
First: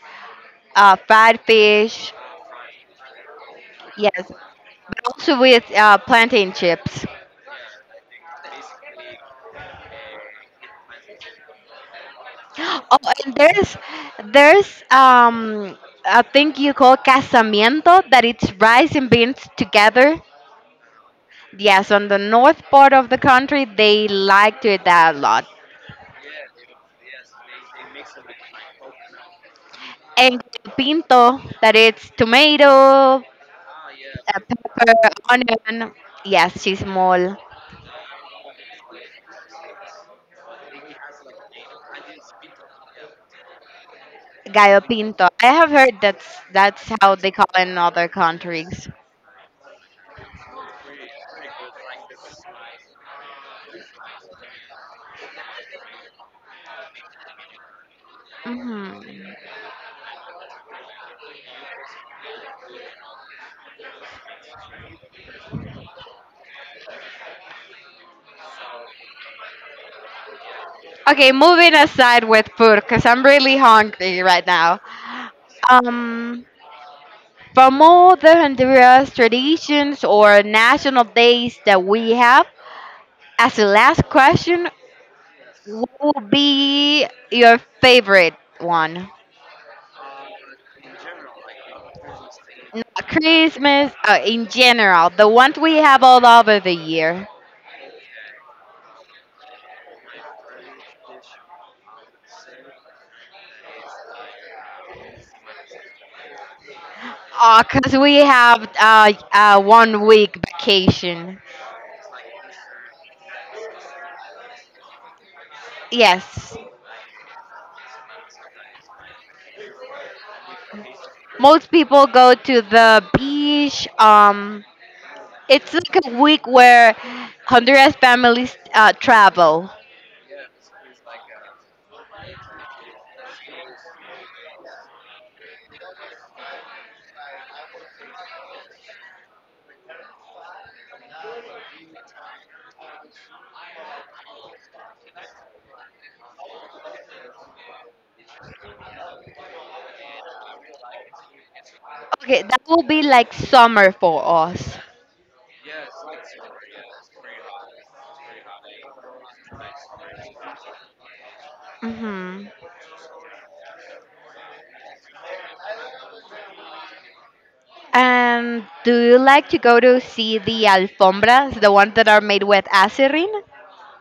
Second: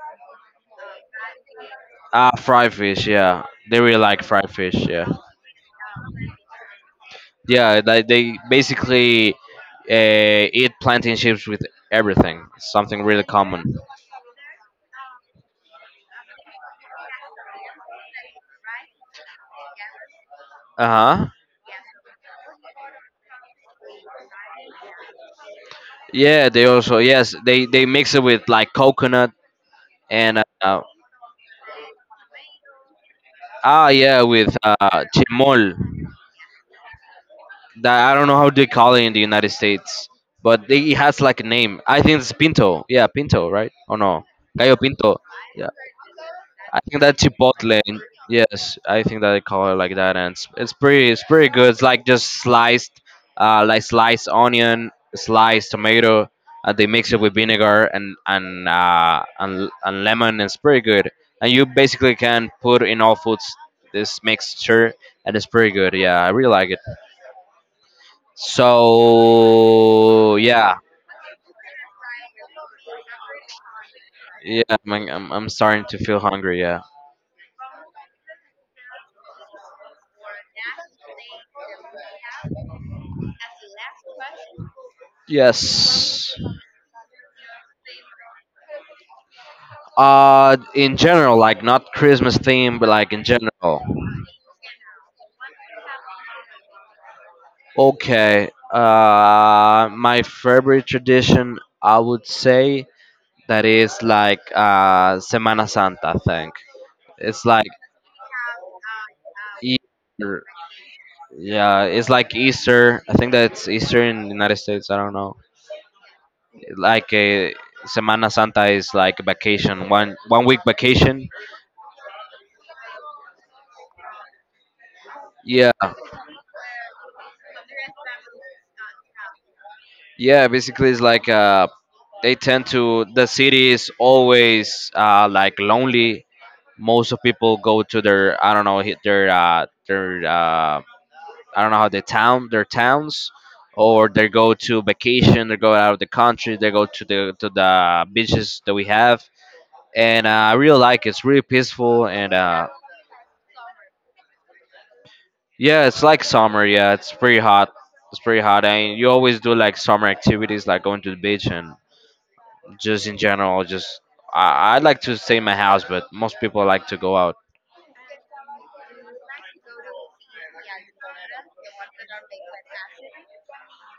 fried fish.
ah fried fish, yeah. They really like
Yes,
fried fish,
but
yeah.
also with plantain chips.
Yeah, like they basically eat plantain chips with everything. It's
Oh,
something really
and there's
common.
there's a thing you call casamiento that it's rice and beans together.
Uh huh.
Yes, on the north part of the country they like to eat that a lot.
Yeah, they also yes, they mix it with like coconut and
And pinto that it's tomato, uh,
ah, yeah, with
pepper,
chimol.
onion. Yes, chismol,
That I don't know how they call it in the United States, but they, it has like a name. I think it's pinto. Yeah, pinto, right? Oh no, gallo
gallo
pinto.
pinto. I have
Yeah.
heard that's
I
that's
think
how
that
they call it in
Chipotle.
other
Yes,
countries.
I think that they call it like that, and it's pretty. It's pretty good. It's like just sliced, like sliced onion, sliced tomato, and they mix it with vinegar and and
Hmm.
uh, and, and lemon. It's pretty good, and you basically can put in all foods this mixture, and it's pretty good. Yeah, I really like it. So yeah,
Okay, moving aside with food, because I'm really hungry right
yeah,
now.
I'm starting to feel
Um,
hungry. Yeah.
from all the Honduras traditions or national days that we have, as the last question, what would
Yes.
be your favorite one?
In general, like not Christmas theme, but
Not
like in general.
Christmas, in general, the ones we have all over the year.
Okay. My favorite tradition, I would say, that is like Semana Santa. I think it's like
Because we have 1 week
Easter.
vacation.
Yeah, it's like Easter. I think that's Easter in the United States. I don't know.
Yes.
Like a Semana Santa is like vacation, one week vacation.
Most people go to the beach.
Yeah,
It's like a week where Honduras families travel.
yeah, basically, it's like they tend to. The city is always like lonely. Most of people go to their I don't know hit their I don't know how they town their towns, or they go to vacation. They go out of the country. They go to the beaches that we have, and I really like it. It's really peaceful and
Okay, that will be like summer for us.
yeah, it's like summer. Yeah, it's pretty hot. It's pretty hot, and you always do like summer activities like going to the beach and
Hmm.
just in general, just I like to stay in my house, but most people like to go out.
And do you like to go to see the alfombras, the ones that are made with acerine?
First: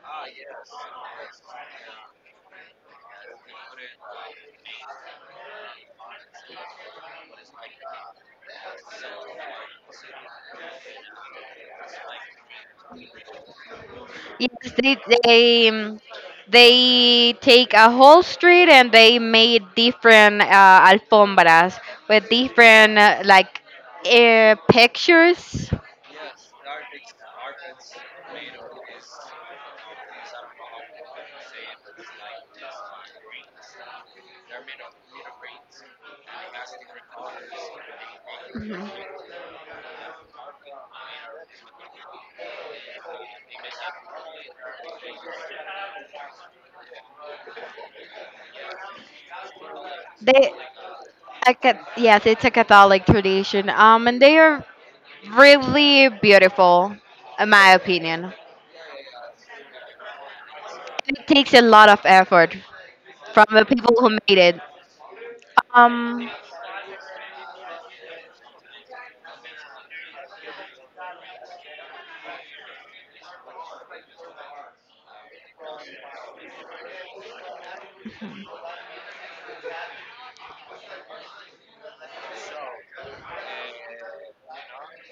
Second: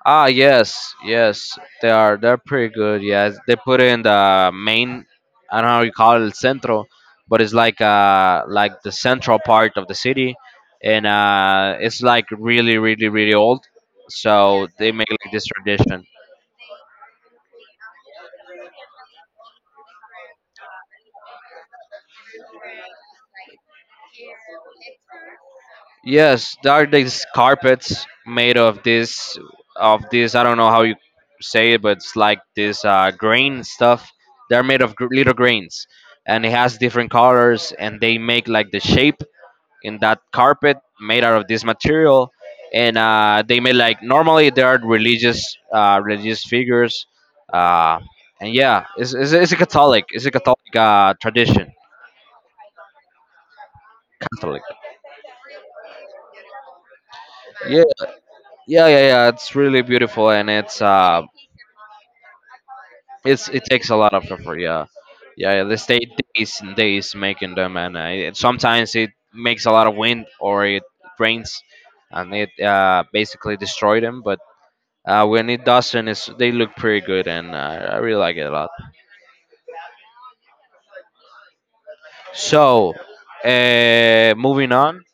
Ah, yes, yes, they are. They're pretty good. Yes, they put in the main. I don't know how you call it, el centro, but it's like the central part of the city, and it's like really really really old. So
Yes,
they make like this
they um,
tradition.
they take a whole street and they made different alfombras with different like pictures.
Yes, there are these carpets made of this I don't know how you say it, but it's like this grain stuff. They're made of little grains, and it has different colors, and they make like the
Mhm.
shape in that carpet made out of this material. And they made like normally there are religious religious figures, uh, and yeah, it's a Catholic
They A
Tradition.
cat, yes, it's a Catholic tradition. And they
Catholic.
are really beautiful, in my
Yeah,
opinion.
yeah. It's really beautiful, and
It takes a lot of effort
it's
from
it
the
takes a
people who
lot of
made
effort.
it.
Yeah, yeah, they stay
Um,
days and days making them, and sometimes it makes a lot of wind or it rains, and it basically destroy them. But when it doesn't, they look pretty good, and I really like it a lot. So, moving on.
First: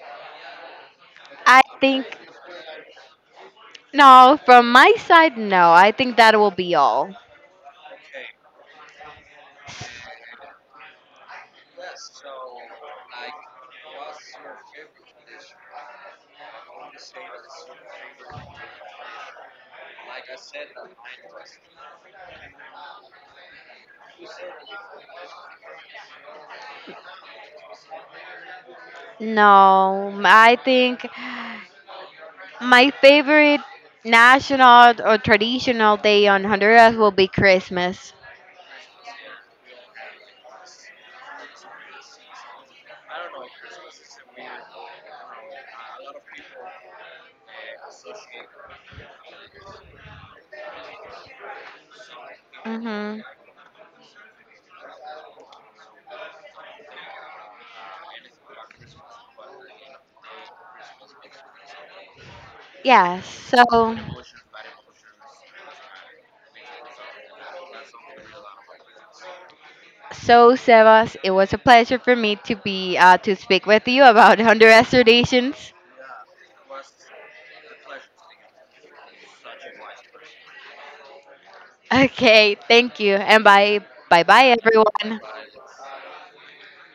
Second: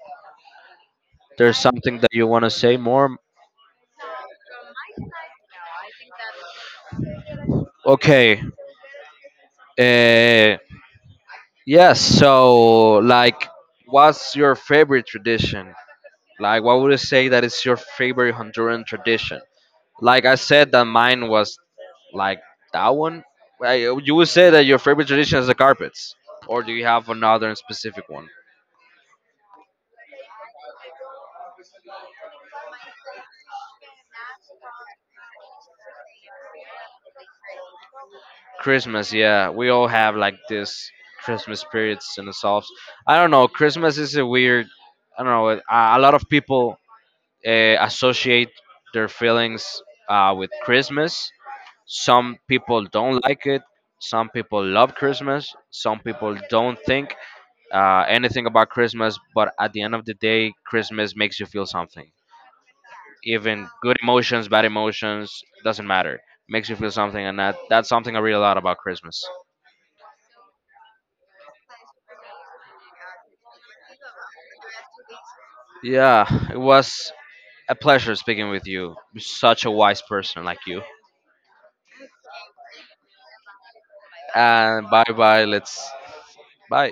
There's
I
something
think
that you want to say more?
no, from my side, no. I think that will be all.
Okay. Uh, yes. So, like, what's your favorite tradition? Like, what would you say that is your favorite Honduran tradition? Like I said, that mine was like that one. You would say that your favorite tradition is the carpets, or do you have another and specific one?
No, I think my favorite national or traditional day on Honduras will be Christmas.
Christmas, yeah, we all have like this Christmas spirits in ourselves. I don't know. Christmas is a weird. I don't know. A lot of people associate their feelings with Christmas. Some people
Mhm.
don't like it. Some people love Christmas. Some people don't think anything about Christmas, but at the end of the day, Christmas makes you feel something.
Yes.
Even
So.
good emotions, bad emotions, doesn't matter. Makes you feel something, and that's something I really love about Christmas.
So, Sebas, it was a pleasure for me to speak with you about Honduras traditions.
Yeah, it was a pleasure speaking with you. You're such a wise person like you.
Okay, thank you, and bye, bye, bye,
And bye
everyone.
bye. Let's bye.